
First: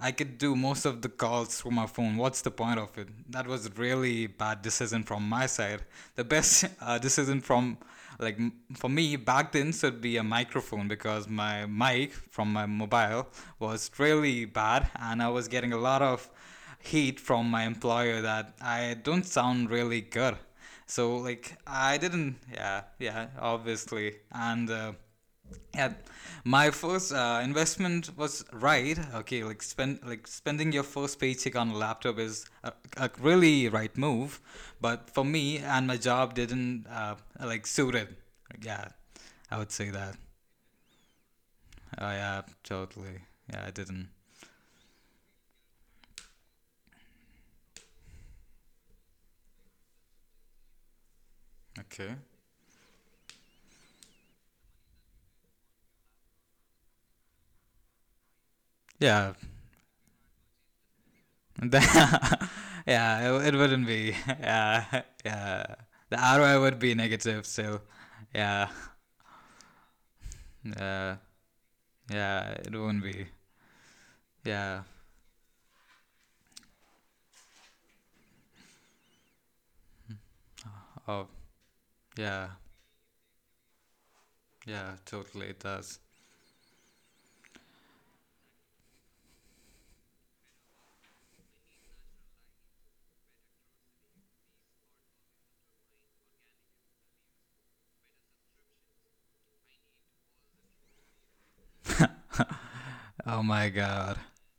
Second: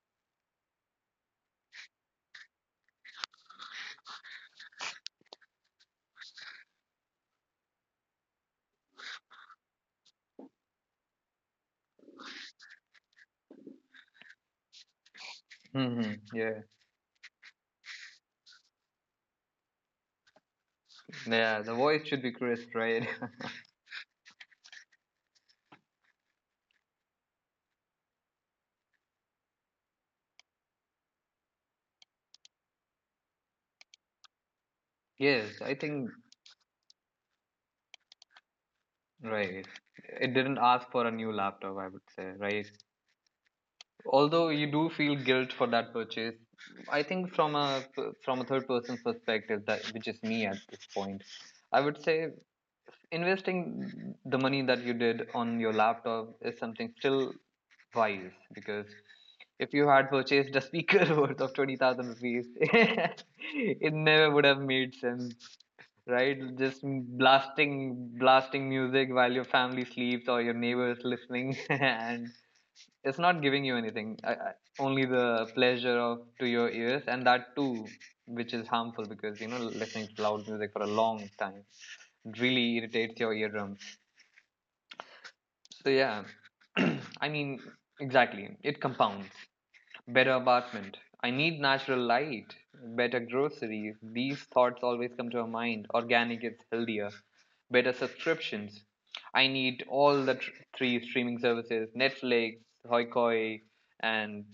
Speaker 2: I could do most of the calls through my phone. What's the point of it? That was really bad decision from my side. The best (laughs) decision from, like, for me back then should be a microphone because my mic from my mobile was really bad and I was getting a lot
Speaker 1: Hmm.
Speaker 2: of
Speaker 1: Yeah.
Speaker 2: heat from my employer that I don't sound really good. So, like,
Speaker 1: Yeah, the
Speaker 2: I
Speaker 1: voice should be
Speaker 2: didn't.
Speaker 1: crisp,
Speaker 2: Yeah,
Speaker 1: right?
Speaker 2: yeah,
Speaker 1: (laughs)
Speaker 2: obviously. And yeah, my first investment was right. Okay, like spend like spending your first paycheck on a laptop is a really right move, but for me
Speaker 1: Yes, I
Speaker 2: and my
Speaker 1: think
Speaker 2: job didn't like suit it. Yeah, I
Speaker 1: right.
Speaker 2: would say that
Speaker 1: It didn't ask for a new laptop, I would say,
Speaker 2: yeah,
Speaker 1: right?
Speaker 2: totally. Yeah, I didn't.
Speaker 1: Although you do feel guilt for that purchase, I think from a third person's perspective, that which is me at this point, I would
Speaker 2: Okay,
Speaker 1: say investing the money that you did on your laptop is something still wise because
Speaker 2: yeah.
Speaker 1: if you had purchased a speaker (laughs) worth of 20,000
Speaker 2: (laughs)
Speaker 1: rupees, (laughs)
Speaker 2: Yeah, it wouldn't
Speaker 1: it
Speaker 2: be. (laughs)
Speaker 1: never would have made
Speaker 2: Yeah,
Speaker 1: sense,
Speaker 2: yeah, the
Speaker 1: right?
Speaker 2: ROI would
Speaker 1: Just
Speaker 2: be negative, so yeah,
Speaker 1: blasting music while your family sleeps or your neighbors
Speaker 2: uh,
Speaker 1: listening, (laughs) and
Speaker 2: yeah, it wouldn't
Speaker 1: it's
Speaker 2: be.
Speaker 1: not giving you anything.
Speaker 2: Yeah,
Speaker 1: Only the pleasure of to your ears, and that too, which is harmful because you know listening to loud music for a
Speaker 2: oh,
Speaker 1: long time, it
Speaker 2: yeah.
Speaker 1: really irritates your eardrums.
Speaker 2: Yeah, totally it
Speaker 1: So
Speaker 2: does.
Speaker 1: yeah, (clears throat) I mean exactly, it compounds. Better apartment. I need natural light. Better groceries. These thoughts always come to our mind. Organic is healthier. Better subscriptions. I need all the three streaming services, Netflix, Hoi
Speaker 2: Oh
Speaker 1: Koi,
Speaker 2: my god.
Speaker 1: and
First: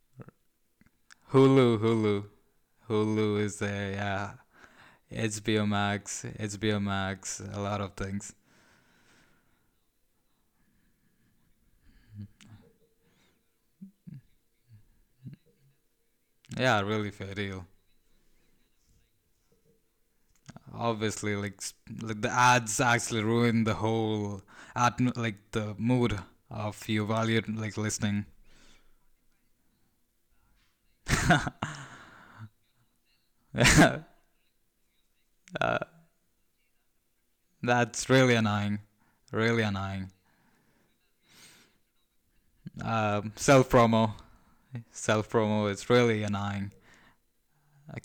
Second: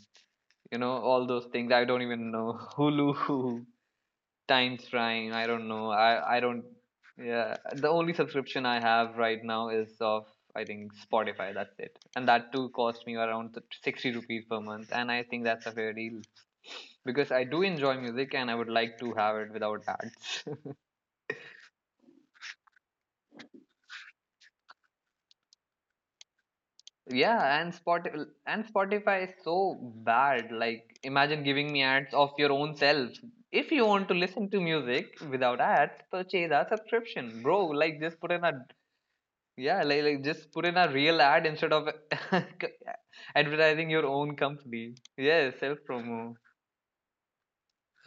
Speaker 1: you know, all those things.
Speaker 2: Hulu,
Speaker 1: I don't
Speaker 2: Hulu.
Speaker 1: even know. (laughs)
Speaker 2: Hulu is
Speaker 1: Hulu,
Speaker 2: there, yeah.
Speaker 1: Times Prime. I
Speaker 2: HBO
Speaker 1: don't know.
Speaker 2: Max,
Speaker 1: I don't.
Speaker 2: HBO Max,
Speaker 1: Yeah.
Speaker 2: a lot
Speaker 1: The
Speaker 2: of
Speaker 1: only
Speaker 2: things.
Speaker 1: subscription I have right now is of, I think, Spotify. That's it. And that too cost me around 60 rupees per month. And I think that's a fair deal
Speaker 2: Yeah, really
Speaker 1: because
Speaker 2: fair
Speaker 1: I do
Speaker 2: deal.
Speaker 1: enjoy music and I would like to have it without ads.
Speaker 2: Obviously, like, like the ads actually ruin the whole like the mood of you
Speaker 1: (laughs)
Speaker 2: valued
Speaker 1: Yeah, and
Speaker 2: like listening.
Speaker 1: Spotify is so bad. Like imagine giving me ads of your own self.
Speaker 2: (laughs)
Speaker 1: If you
Speaker 2: That's
Speaker 1: want to listen to music without ads, purchase a subscription, bro. Like just put
Speaker 2: really
Speaker 1: in a
Speaker 2: annoying, really
Speaker 1: yeah, like,
Speaker 2: annoying.
Speaker 1: like just put in a real ad instead of (laughs)
Speaker 2: Self
Speaker 1: advertising your
Speaker 2: promo,
Speaker 1: own company.
Speaker 2: self
Speaker 1: Yes,
Speaker 2: promo.
Speaker 1: self
Speaker 2: It's really
Speaker 1: promo.
Speaker 2: annoying.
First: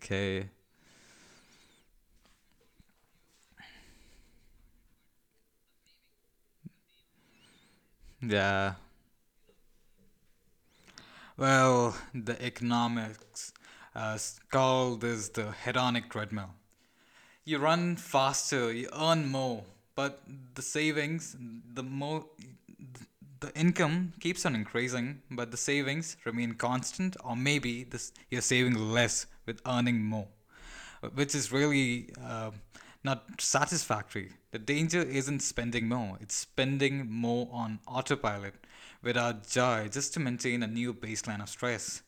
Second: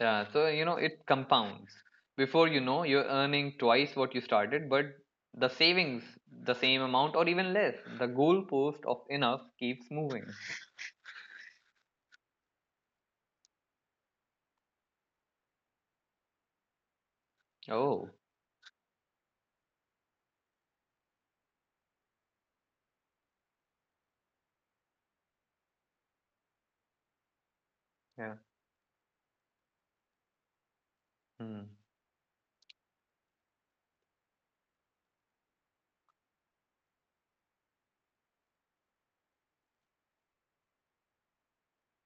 Speaker 1: Yeah, so it compounds. Before you know, you're earning twice what you started, but the savings the same amount or even less. The
Speaker 2: yeah,
Speaker 1: goalpost of enough keeps moving.
Speaker 2: well, the economics uh, called is the hedonic treadmill. You run
Speaker 1: Oh,
Speaker 2: faster, you earn more, but the savings, the more, the income keeps on increasing, but the savings remain constant, or maybe this,
Speaker 1: yeah.
Speaker 2: you're saving less with earning more, which is
Speaker 1: Hmm.
Speaker 2: really not satisfactory. The danger isn't spending more, it's spending more on autopilot without joy just to maintain a new baseline of stress.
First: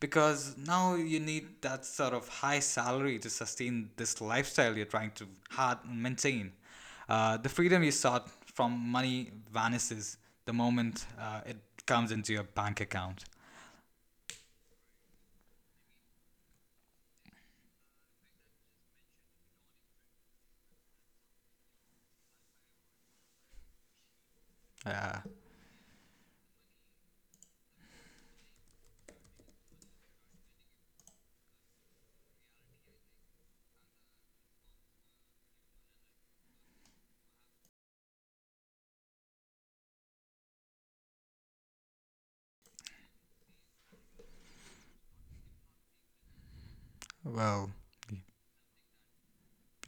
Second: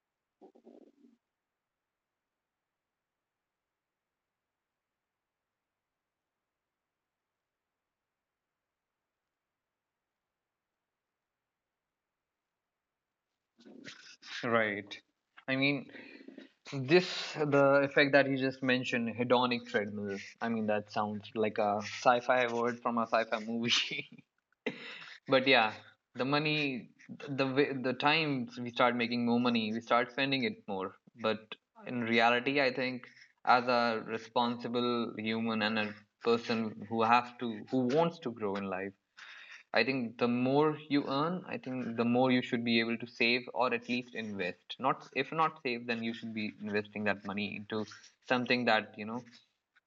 Speaker 2: Because now you need that sort of high salary to sustain this lifestyle you're trying to hard maintain. The freedom you sought from money vanishes the moment it comes into your bank account.
Speaker 1: Right. I mean, this the effect that you just mentioned, hedonic treadmill. I mean, that sounds like a sci-fi word from a sci-fi movie. (laughs)
Speaker 2: Uh,
Speaker 1: But yeah, the money the way- the times we start making more money we start spending it more, but in reality I think, as a responsible human and a person who wants to grow in life, I think the more you earn, I think the more you should be able to save or at least invest, not if not save, then you should be investing that money
Speaker 2: well,
Speaker 1: into something that you know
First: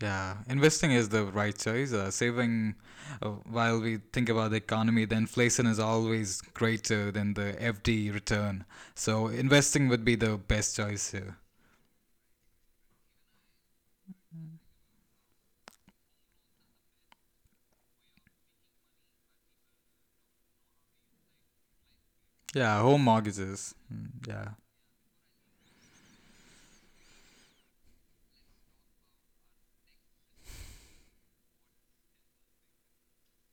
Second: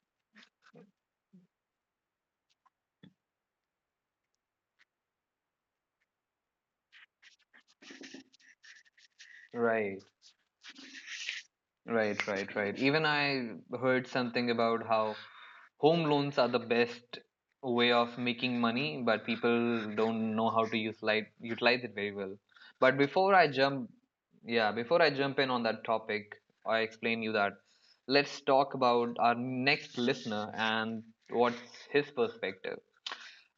Speaker 2: yeah, investing is the right choice. Saving, while we think about the economy, the inflation is always greater than the FD return. So investing
Speaker 1: Right,
Speaker 2: would be the best choice here.
Speaker 1: right, right, right. Even I heard something about how home loans are the best way of making money, but people don't know how to use light, utilize it very well.
Speaker 2: Yeah,
Speaker 1: But
Speaker 2: home mortgages. Mm, yeah.
Speaker 1: yeah, before I jump in on that topic, I explain you that. Let's talk about our next listener and what's his perspective.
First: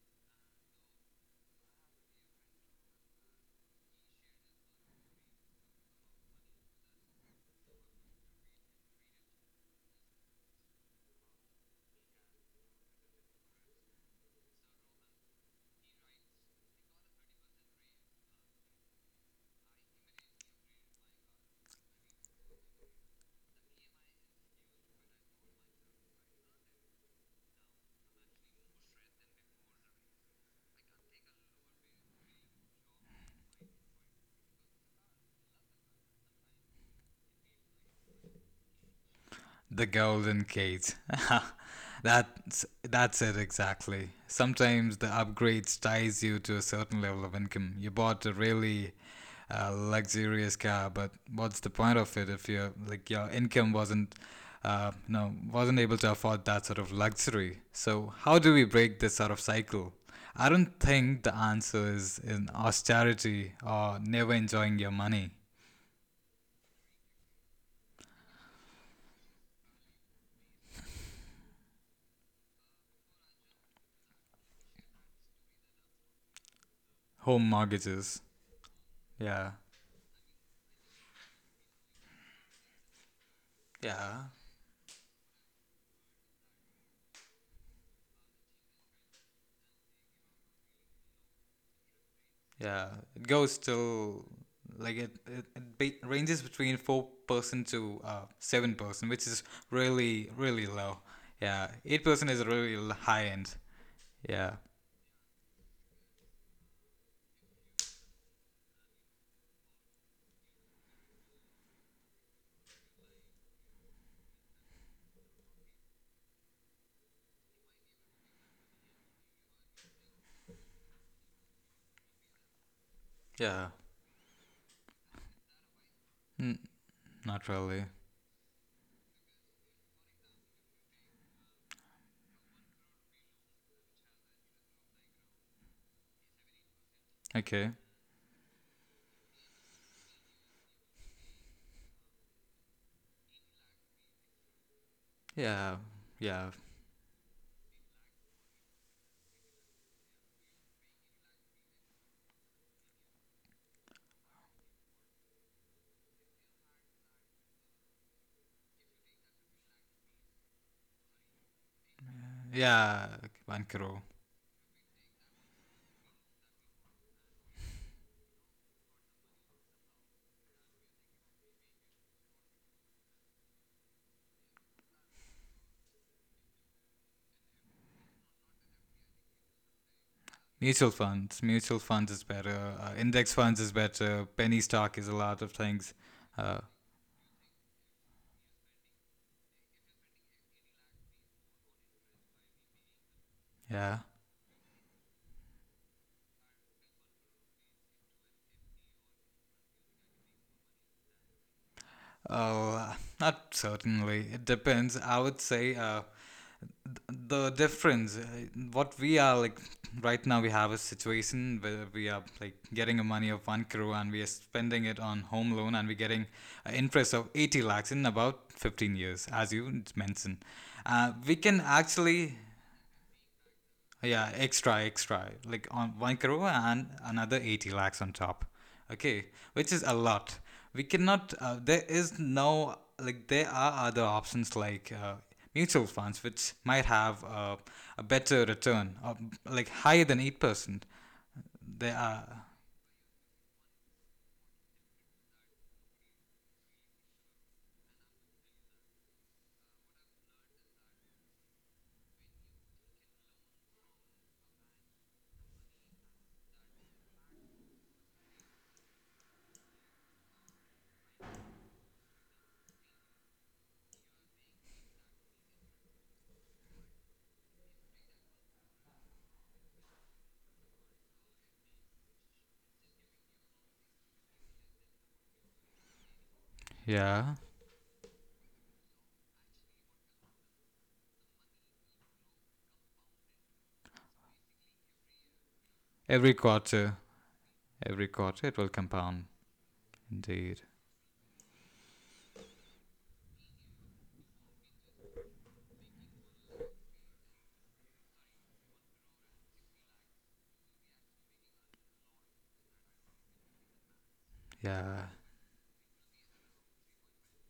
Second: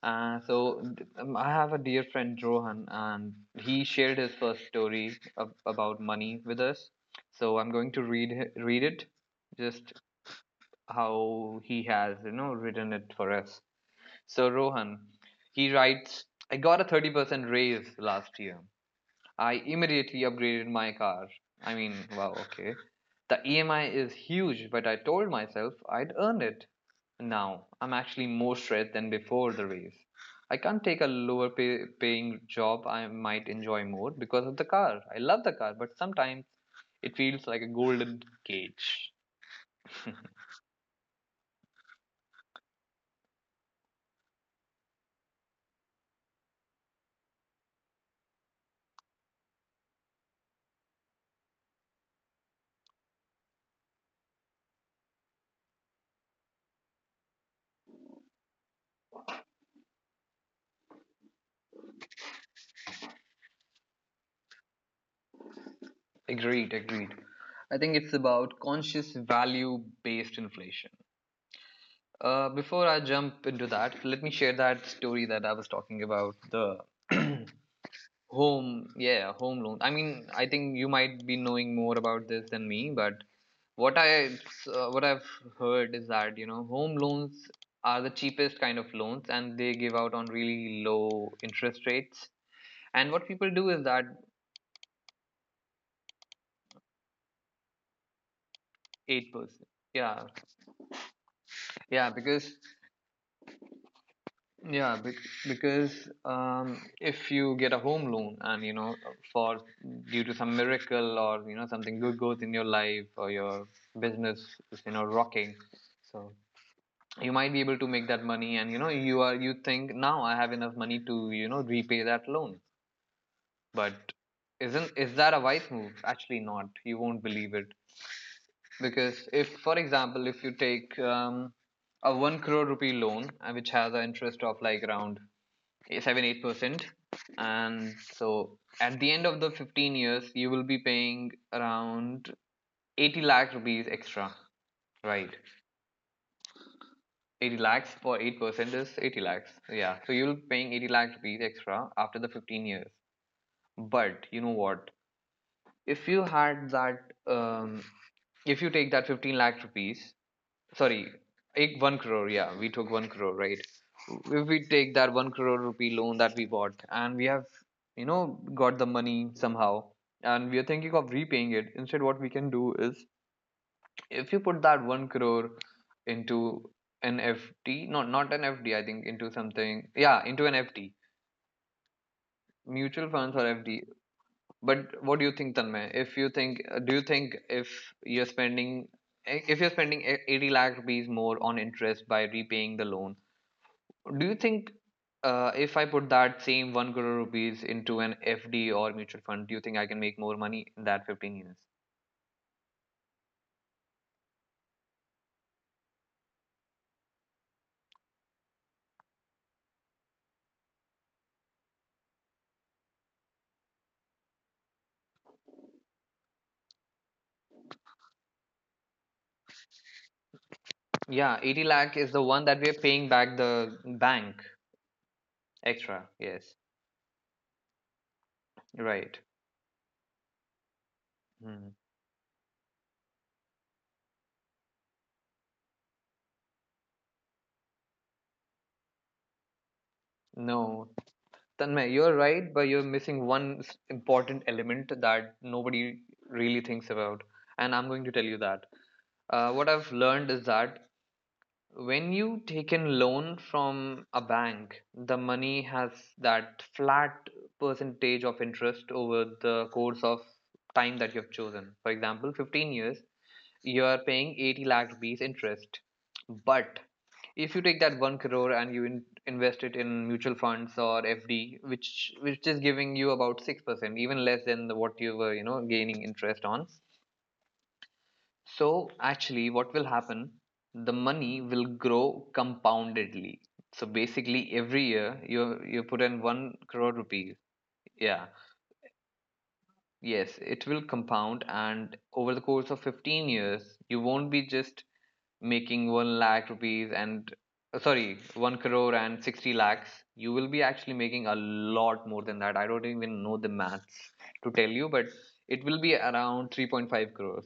Speaker 1: So I have a dear friend Rohan, and he shared his first story about money with us. So I'm going to read read it. Just how he has written it for us. So Rohan, he writes, I got a 30% raise last year. I immediately upgraded my car. I mean, wow, okay. The EMI is huge, but I told myself I'd earn it. Now I'm actually more stressed than before the raise. I can't take a lower paying job I might enjoy more because of the car. I love the car, but sometimes it feels like a golden cage.
Speaker 2: The Golden Gate. (laughs) That's it exactly. Sometimes the upgrades ties you to a certain level of income. You bought a really luxurious car, but what's the point of it if your like your income wasn't no wasn't able to afford that sort of luxury? So how do we break this sort of cycle? I don't think the answer is in austerity or never enjoying your money.
Speaker 1: Agreed, agreed. I think it's about conscious value based inflation. Before I jump into that, let me share that story that I was talking about the
Speaker 2: Home
Speaker 1: (clears throat)
Speaker 2: mortgages.
Speaker 1: yeah,
Speaker 2: Yeah.
Speaker 1: home loan. I mean, I think you might be knowing more about this than me, but what
Speaker 2: Yeah.
Speaker 1: I what I've heard is that home loans are the cheapest kind of loans, and they give out on really low interest rates.
Speaker 2: Yeah,
Speaker 1: And
Speaker 2: it
Speaker 1: what people
Speaker 2: goes
Speaker 1: do is that
Speaker 2: till, like, it ranges between 4% to 7%, which
Speaker 1: eight
Speaker 2: is
Speaker 1: percent. Yeah,
Speaker 2: really really low. Yeah, eight
Speaker 1: yeah,
Speaker 2: percent is
Speaker 1: because
Speaker 2: really high end. Yeah,
Speaker 1: yeah, because if you get a home loan, and for, due to some miracle, or something good goes in your life, or your business is rocking, so you might be able to make that money, and you think, now I have enough money to repay that loan,
Speaker 2: yeah,
Speaker 1: but isn't is that a wise move? Actually,
Speaker 2: mm,
Speaker 1: not. You won't
Speaker 2: not
Speaker 1: believe it,
Speaker 2: really.
Speaker 1: because if, for example, if you take a 1 crore rupee loan which has an interest of like around, okay, 7-8%,
Speaker 2: Okay.
Speaker 1: and so at the end of the 15 years you will be paying around 80 lakh rupees extra, right?
Speaker 2: Yeah, yeah,
Speaker 1: 80 lakhs for 8% is 80 lakhs, yeah, so you'll be paying 80 lakh rupees extra after the 15 years. But you know what, if you had that um if you take that 15 lakh rupees, sorry, eight, 1 crore. Yeah, we took
Speaker 2: yeah.
Speaker 1: 1 crore, right?
Speaker 2: 1 crore.
Speaker 1: If we take that 1 crore rupee loan that we bought, and we have, got the money somehow, and we are thinking of repaying it, instead, what we can do is, if you put that 1 crore into an FD, not an F D, I think, into something, yeah, into an
Speaker 2: Mutual
Speaker 1: FD,
Speaker 2: funds. Mutual funds is better. Uh,
Speaker 1: mutual
Speaker 2: index
Speaker 1: funds or
Speaker 2: funds is
Speaker 1: FD.
Speaker 2: better. Penny stock
Speaker 1: But
Speaker 2: is a
Speaker 1: what do you
Speaker 2: lot of
Speaker 1: think,
Speaker 2: things.
Speaker 1: Tanmay? If you
Speaker 2: Uh,
Speaker 1: think, Do you think, if you're spending 80 lakh rupees more on interest by repaying the loan?
Speaker 2: yeah.
Speaker 1: Do you think, if I put that same 1 crore rupees into an FD or mutual fund, do you think I can make more money in that 15 years?
Speaker 2: Oh, not certainly. It depends. I would say the difference, what we are like right now, we have a situation where we are like getting a money of 1 crore and we are spending it on home loan, and we're getting an interest of 80 lakhs in about 15 years as you mentioned. We
Speaker 1: Yeah,
Speaker 2: can
Speaker 1: 80 lakh is the
Speaker 2: actually,
Speaker 1: one that we are paying back the
Speaker 2: yeah,
Speaker 1: bank
Speaker 2: extra, extra, like on
Speaker 1: extra.
Speaker 2: 1 crore
Speaker 1: Yes,
Speaker 2: and another 80 lakhs on top.
Speaker 1: right.
Speaker 2: Okay, which is a lot. We cannot,
Speaker 1: Hmm.
Speaker 2: there is no, like, there are other options like mutual funds, which might have a better return, like higher than 8%.
Speaker 1: No, Tanmay,
Speaker 2: There
Speaker 1: you're
Speaker 2: are,
Speaker 1: right, but you're missing one important element that nobody really thinks about. And I'm going to tell you that. What I've learned is that when you take in loan from a bank, the money has that flat percentage of interest over the course of time that you have chosen. For example, 15 years, you are paying 80 lakh rupees interest. But if you take that 1 crore and you invest it in mutual funds or FD, which is giving you about 6%, even less than what you were, gaining interest on,
Speaker 2: yeah,
Speaker 1: so actually, what will happen? The money will grow compoundedly. So basically, every year you put in
Speaker 2: every
Speaker 1: one crore
Speaker 2: quarter,
Speaker 1: rupees.
Speaker 2: every
Speaker 1: Yeah,
Speaker 2: quarter it will compound.
Speaker 1: yes,
Speaker 2: Indeed.
Speaker 1: it will compound, and over the course of 15 years, you won't be just making 1 lakh rupees, and sorry, 1 crore and 60 lakhs. You will be actually making a lot more than that. I don't even know the maths to tell you,
Speaker 2: Yeah,
Speaker 1: but it will be around 3.5 crores.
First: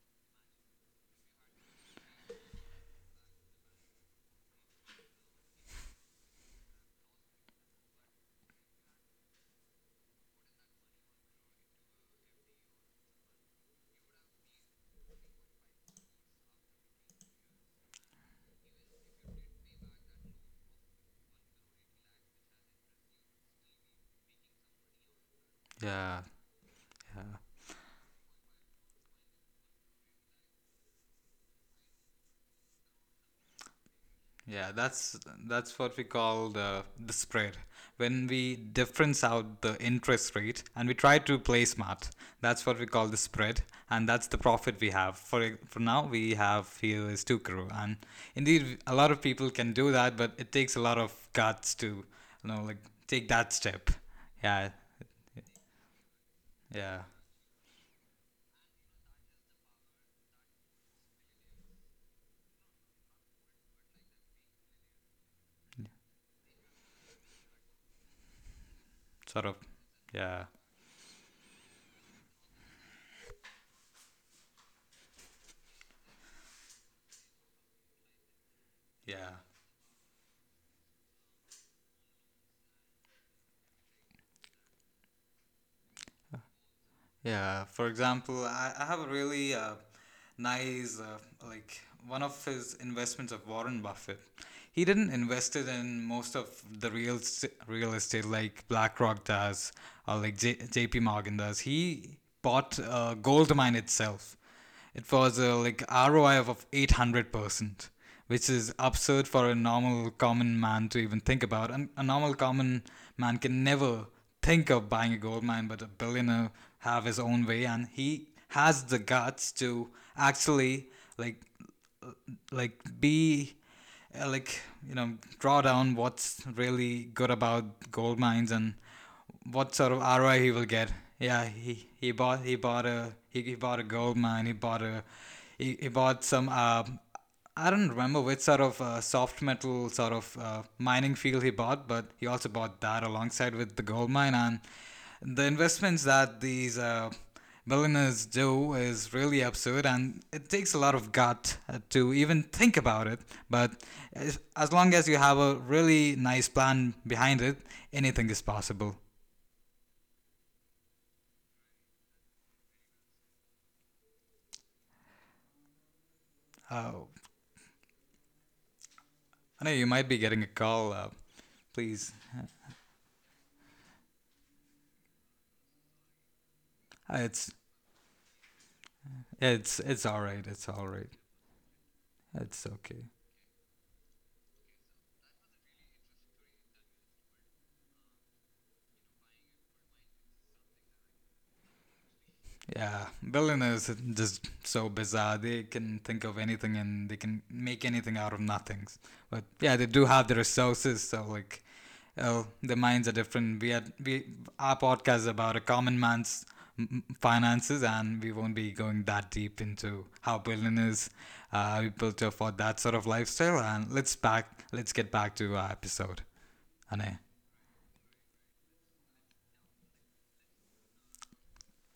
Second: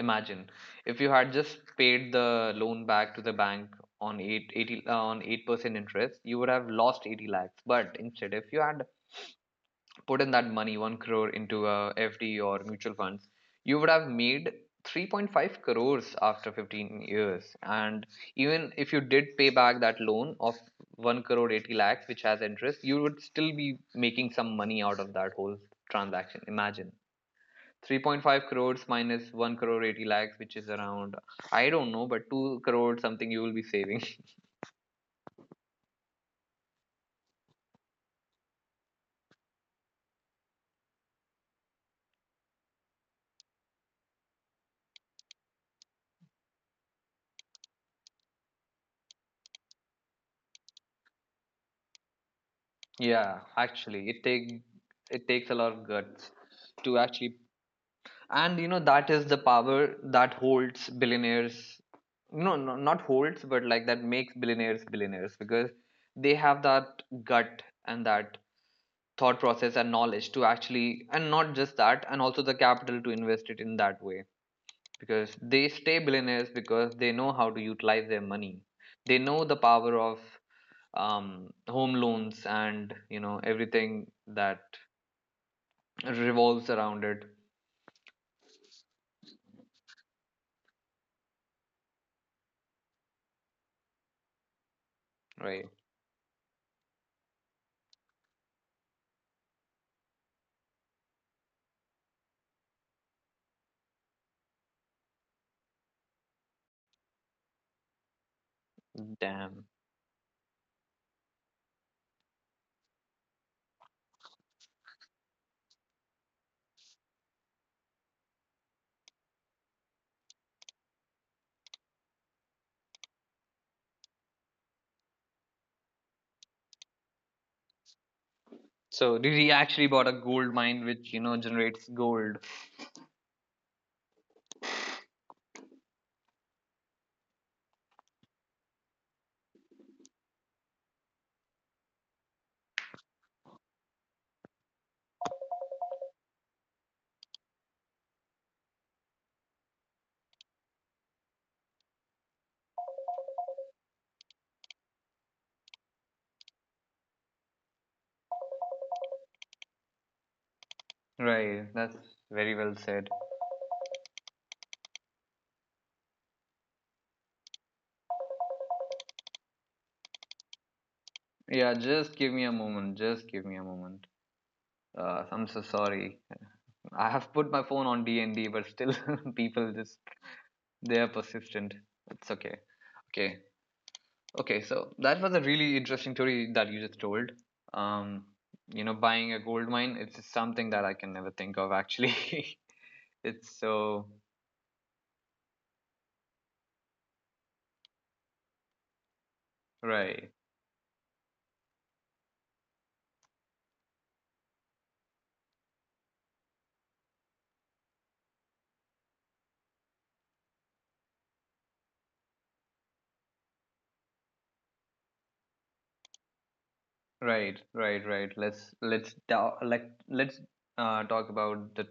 Speaker 1: Imagine, if you had just paid the loan back to the bank on 880 on 8% interest, you would have lost 80 lakhs. But instead, if you had put in that money, 1 crore, into a FD or mutual funds, you would have made 3.5 crores after 15 years. And even if you did pay back that loan of 1 crore 80 lakhs, which has interest, you would still be making some money out of that whole
Speaker 2: yeah,
Speaker 1: transaction. Imagine,
Speaker 2: yeah.
Speaker 1: 3.5 crores minus 1 crore 80 lakhs, which is around, I don't know, but 2 crores something you will be saving.
Speaker 2: Yeah, that's what we call the spread. When we difference out the interest rate and we try to play smart, that's what we call the spread, and that's the profit we have. For now, we have here is 2 crore, and indeed, a lot of people can do that, but it takes a lot of guts to like
Speaker 1: (laughs)
Speaker 2: take
Speaker 1: Yeah,
Speaker 2: that step.
Speaker 1: actually,
Speaker 2: Yeah,
Speaker 1: it takes a lot of guts to
Speaker 2: yeah,
Speaker 1: actually. And that is the power that holds billionaires. No, no, not holds, but like, that makes billionaires billionaires, because they have that gut and that thought
Speaker 2: sort of,
Speaker 1: process and knowledge to
Speaker 2: yeah,
Speaker 1: actually, and not just that, and also the capital to invest it in that way. Because they stay billionaires, because they know how to utilize their money. They know
Speaker 2: yeah.
Speaker 1: the power of home loans, and everything that revolves around it.
Speaker 2: Yeah, for example, I have a really nice, like one of his investments of Warren Buffett. He didn't invest
Speaker 1: Right.
Speaker 2: it in most of the real estate like BlackRock does or like JP Morgan does. He bought a gold mine itself. It was a like ROI of 800%, which is absurd for a
Speaker 1: Damn.
Speaker 2: normal common man to even think about. And a normal common man can never think of buying a gold mine, but a billionaire have his own way and he has the guts to actually, like like be like you know draw down what's really good about gold mines and what
Speaker 1: So
Speaker 2: sort of
Speaker 1: Riri
Speaker 2: ROI
Speaker 1: actually
Speaker 2: he will
Speaker 1: bought a
Speaker 2: get.
Speaker 1: gold
Speaker 2: Yeah,
Speaker 1: mine which, generates gold.
Speaker 2: he bought a gold mine. He bought a he bought some, I don't remember which sort of soft metal sort of mining field he bought, but he also bought that alongside with the gold mine, and the investments that these billionaires do is really absurd and it takes a lot of gut to even think about it. But as long as you have a really nice plan behind it, anything is possible.
Speaker 1: Right. That's very well said.
Speaker 2: Oh, I know you might be getting a call. Uh,
Speaker 1: Yeah,
Speaker 2: please,
Speaker 1: just give me a moment. Just give me a moment. I'm so sorry. I
Speaker 2: Uh,
Speaker 1: have put
Speaker 2: it's
Speaker 1: my phone on D&D, but still (laughs) people
Speaker 2: it's
Speaker 1: just
Speaker 2: it's all right. It's all
Speaker 1: they are
Speaker 2: right.
Speaker 1: persistent. It's okay.
Speaker 2: It's okay.
Speaker 1: Okay. Okay, so that was a really interesting story that you just told. Um, Buying a gold mine, it's something that I can never think of actually. (laughs)
Speaker 2: Yeah,
Speaker 1: It's
Speaker 2: billionaires are
Speaker 1: so
Speaker 2: just so bizarre. They can think of anything and they can make anything out of nothing. But yeah, they do
Speaker 1: Right.
Speaker 2: have the resources, so, like, oh, the minds are different. We are we our podcast is about a common man's m- finances, and we won't be going that deep into how billionaires are able to afford that sort of lifestyle. And let's get back to our episode. Ane.
Speaker 1: Right, right, right. Let's da- let let's talk about the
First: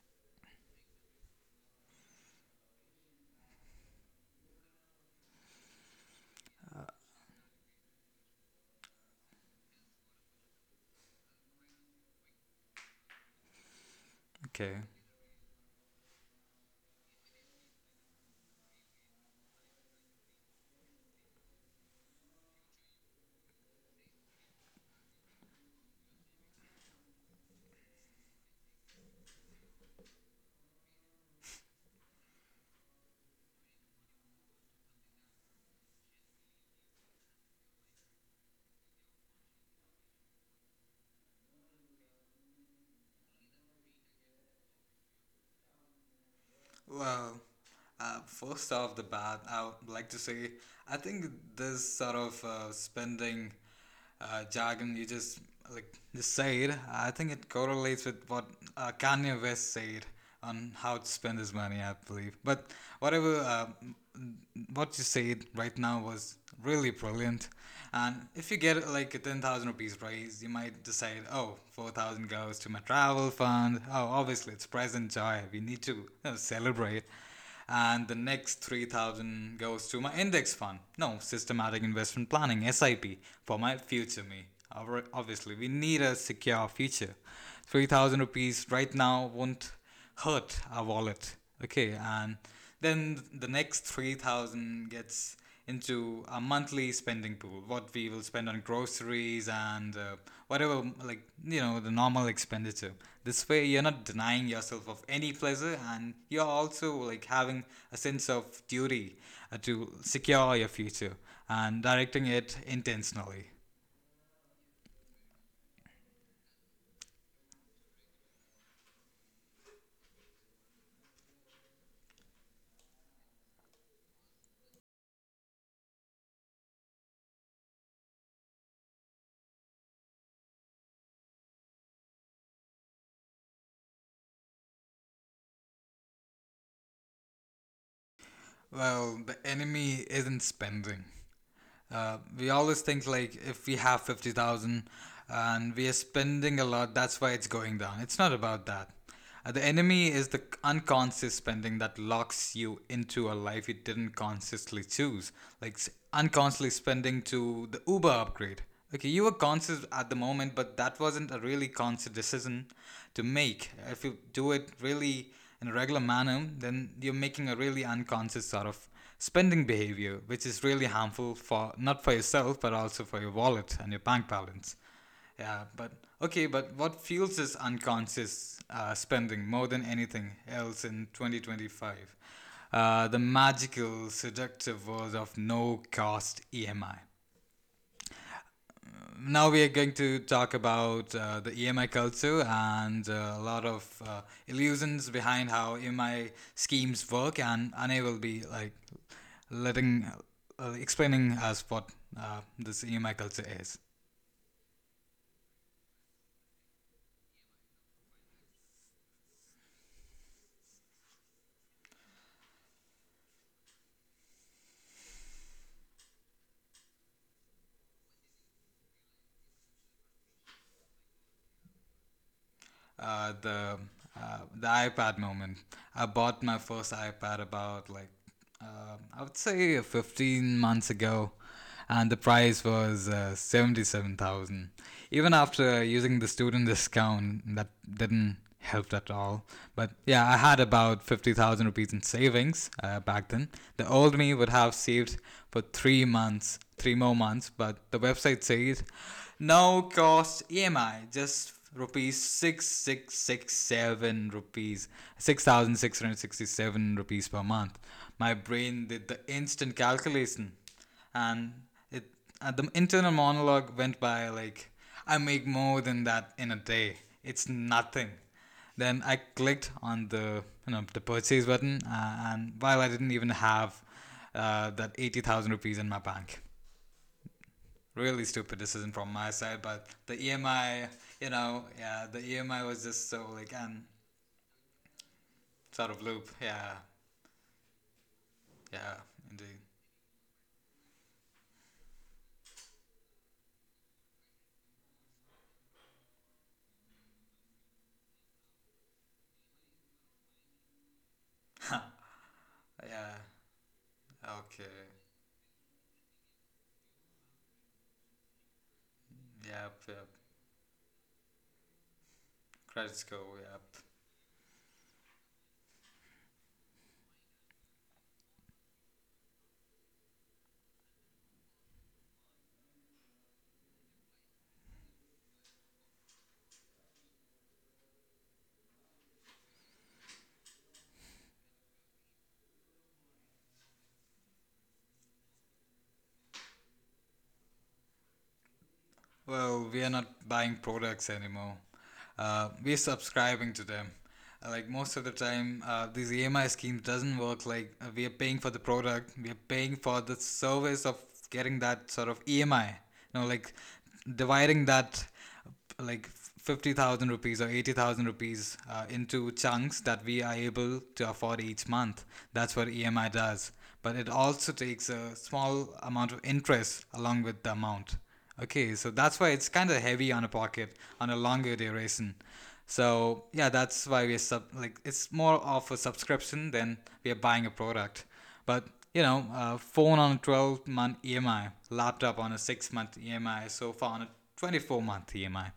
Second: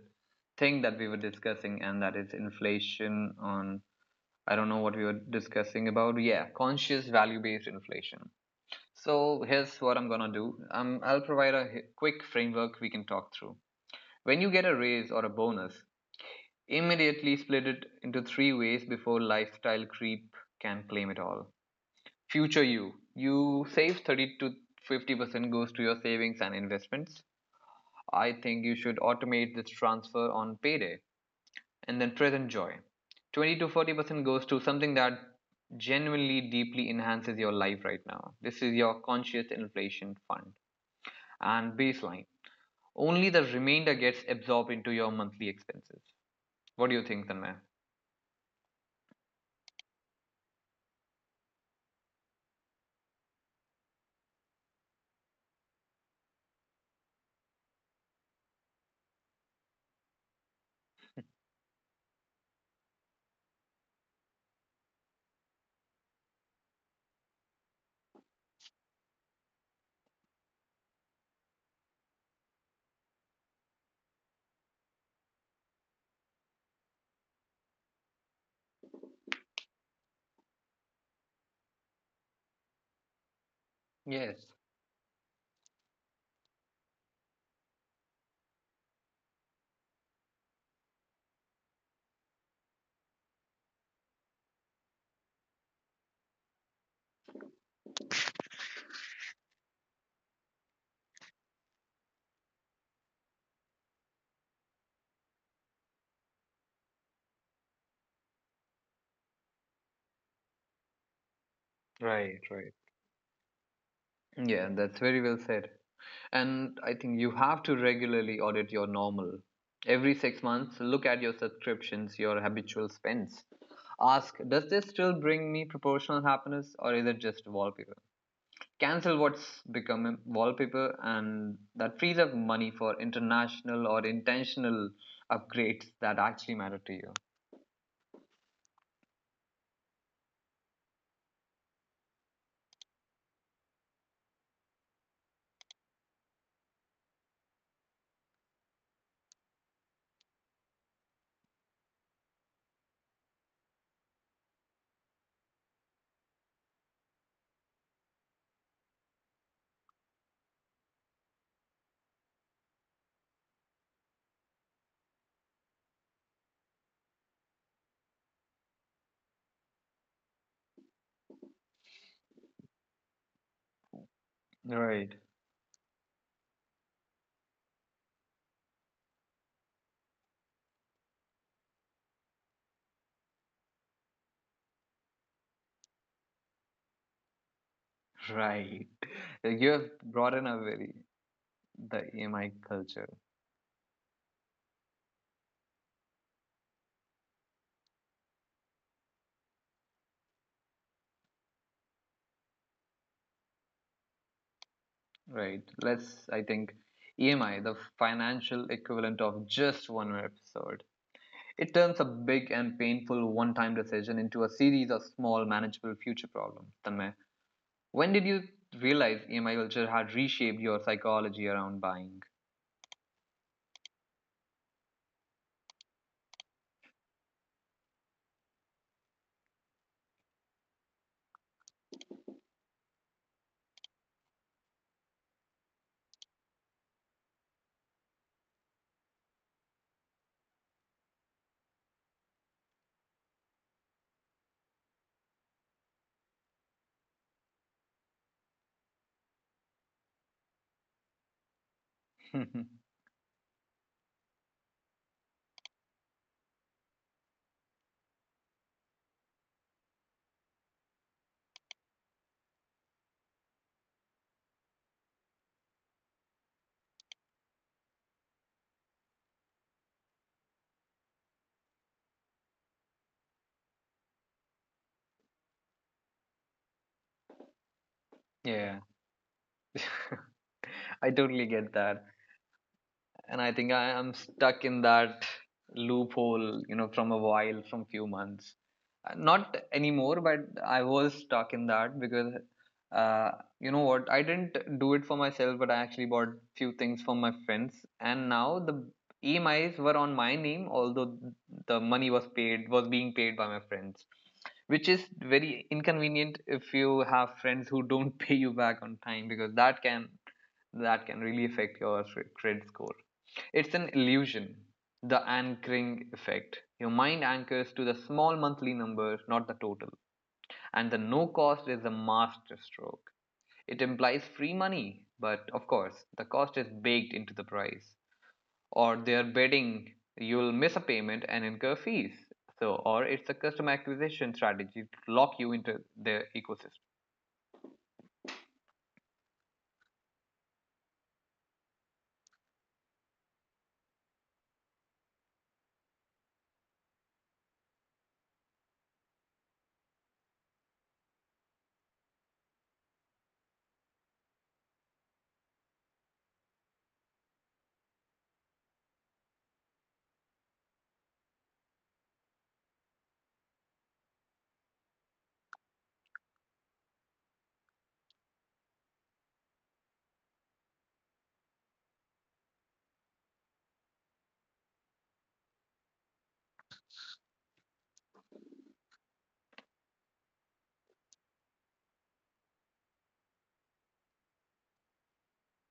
Speaker 1: thing that we were discussing, and that is inflation. On I don't know what we were discussing about. Yeah, conscious value-based inflation. So here's what I'm gonna do. I'll provide a quick framework we can talk through. When you
Speaker 2: Okay.
Speaker 1: get a raise or a bonus, immediately split it into three ways before lifestyle creep can claim it all. Future you, you save 30 to 50% goes to your savings and investments. I think you should automate this transfer on payday, and then present joy. 20 to 40% goes to something that genuinely deeply enhances your life right now. This is your conscious inflation fund, and baseline. Only the remainder gets absorbed into your monthly expenses. What do you think,
Speaker 2: Well,
Speaker 1: Tanmay?
Speaker 2: first off the bat, I would like to say I think this sort of spending jargon you just said, I think it correlates with what Kanye West said on how to spend his money, I believe. But whatever, what you said right now was really brilliant. And if you get like a 10,000 rupees raise, you might decide, oh, 4,000 goes to my travel fund. Oh, obviously it's present joy. We need to, celebrate, and the next 3,000 goes to my index fund, no, systematic investment planning, sip, for my future
Speaker 1: Yes,
Speaker 2: me. Obviously we need a secure future. 3,000 rupees right now won't hurt our wallet, okay, and then the next 3,000 gets into a monthly spending pool, what we will spend on groceries and, whatever, like, the normal expenditure. This way you're not denying yourself of any pleasure and you're also like having a sense of duty to secure your future, and
Speaker 1: right,
Speaker 2: directing it
Speaker 1: right.
Speaker 2: intentionally.
Speaker 1: Yeah, that's very well said. And I think you have to regularly audit your normal. Every 6 months, look at your subscriptions, your habitual spends. Ask, does this still bring me proportional happiness, or is it just wallpaper? Cancel what's become wallpaper, and that frees up money for international or intentional upgrades that actually matter to you.
Speaker 2: Well, the enemy isn't spending. We always think like if we have 50,000 and we are spending a lot, that's why it's going down. It's not about that. The enemy is the unconscious spending that locks you into a life you didn't consciously choose. Like unconsciously spending to the Uber upgrade. Okay, you were conscious at the moment, but that wasn't a really conscious decision to make. If you do it really in a regular manner, then you're making a really unconscious sort of spending behavior, which is really harmful for not for yourself but also for your wallet and your bank balance.
Speaker 1: Right. (laughs)
Speaker 2: Yeah, but okay, but what fuels this unconscious spending more than anything else in 2025? The magical, seductive world of no cost EMI.
Speaker 1: Right.
Speaker 2: Now
Speaker 1: You
Speaker 2: we are
Speaker 1: have
Speaker 2: going
Speaker 1: brought
Speaker 2: to
Speaker 1: in a
Speaker 2: talk
Speaker 1: very
Speaker 2: about the EMI
Speaker 1: the EMI
Speaker 2: culture
Speaker 1: culture.
Speaker 2: and a lot of illusions behind how EMI schemes work, and Ane will be like letting explaining us what this EMI culture is.
Speaker 1: Right. Let's, I think, EMI, the financial equivalent of just one episode. It turns a big and painful one time decision into a series of small, manageable future problems. Tanmay, when did you realize EMI culture had reshaped your psychology around buying?
Speaker 2: uh, the the iPad moment. I bought my first iPad about like, I would say 15 months ago, and the price was 77,000. Even after using the student discount, that didn't helped at all. But yeah, I had about 50,000 rupees in savings back then. The old me would have saved for 3 months, 3 more months, but the website says no cost EMI, just rupees
Speaker 1: (laughs)
Speaker 2: 6667 rupees per month. My brain did the instant calculation, and it the internal monologue went by like, I make more than that in a day. It's nothing. Then I clicked on the you know the purchase button, and while I didn't even have that 80,000 rupees in my bank. Really
Speaker 1: Yeah,
Speaker 2: stupid decision from my side, but the EMI.
Speaker 1: I totally get that.
Speaker 2: Yeah, the EMI was just
Speaker 1: And
Speaker 2: so
Speaker 1: I
Speaker 2: like
Speaker 1: think I
Speaker 2: an
Speaker 1: am stuck in that
Speaker 2: sort of loop.
Speaker 1: loophole,
Speaker 2: Yeah.
Speaker 1: from a while, from few months.
Speaker 2: Yeah,
Speaker 1: Not
Speaker 2: indeed.
Speaker 1: anymore, but I was stuck in that because, uh, you know what, I didn't do it for myself, but I actually bought few things from my friends, and now the EMIs were on my name, although the money was being paid
Speaker 2: Yeah.
Speaker 1: by my friends, which is
Speaker 2: Okay.
Speaker 1: very inconvenient if you have friends who don't (laughs) pay you back on time because
Speaker 2: Yep, yep.
Speaker 1: that can really affect your credit score.
Speaker 2: Credit score.
Speaker 1: It's
Speaker 2: Yep.
Speaker 1: an illusion, the anchoring effect. Your mind anchors to the small monthly number, not the total. And the no cost is a master stroke. It implies free money, but of course the cost is baked into the price or their bidding. You'll miss a payment and incur fees. So, or it's a customer acquisition strategy to lock you into their ecosystem.
Speaker 2: Well, we are not buying products anymore. We're subscribing to them. Like, most of the time, these EMI schemes doesn't work. Like, we are paying for the product, we are paying for the service of getting that sort of EMI. You know, like dividing that, like, 50,000 rupees or 80,000 rupees, into chunks that we are able to afford each month. That's what EMI does. But it also takes a small amount of interest along with the amount. Okay, so that's why it's kind of heavy on a pocket on a longer duration. So yeah, that's why we're sub like, it's more of a subscription than we are buying a product. But you know, a phone on a 12 month EMI, laptop on a 6 month EMI, sofa on a 24 month EMI,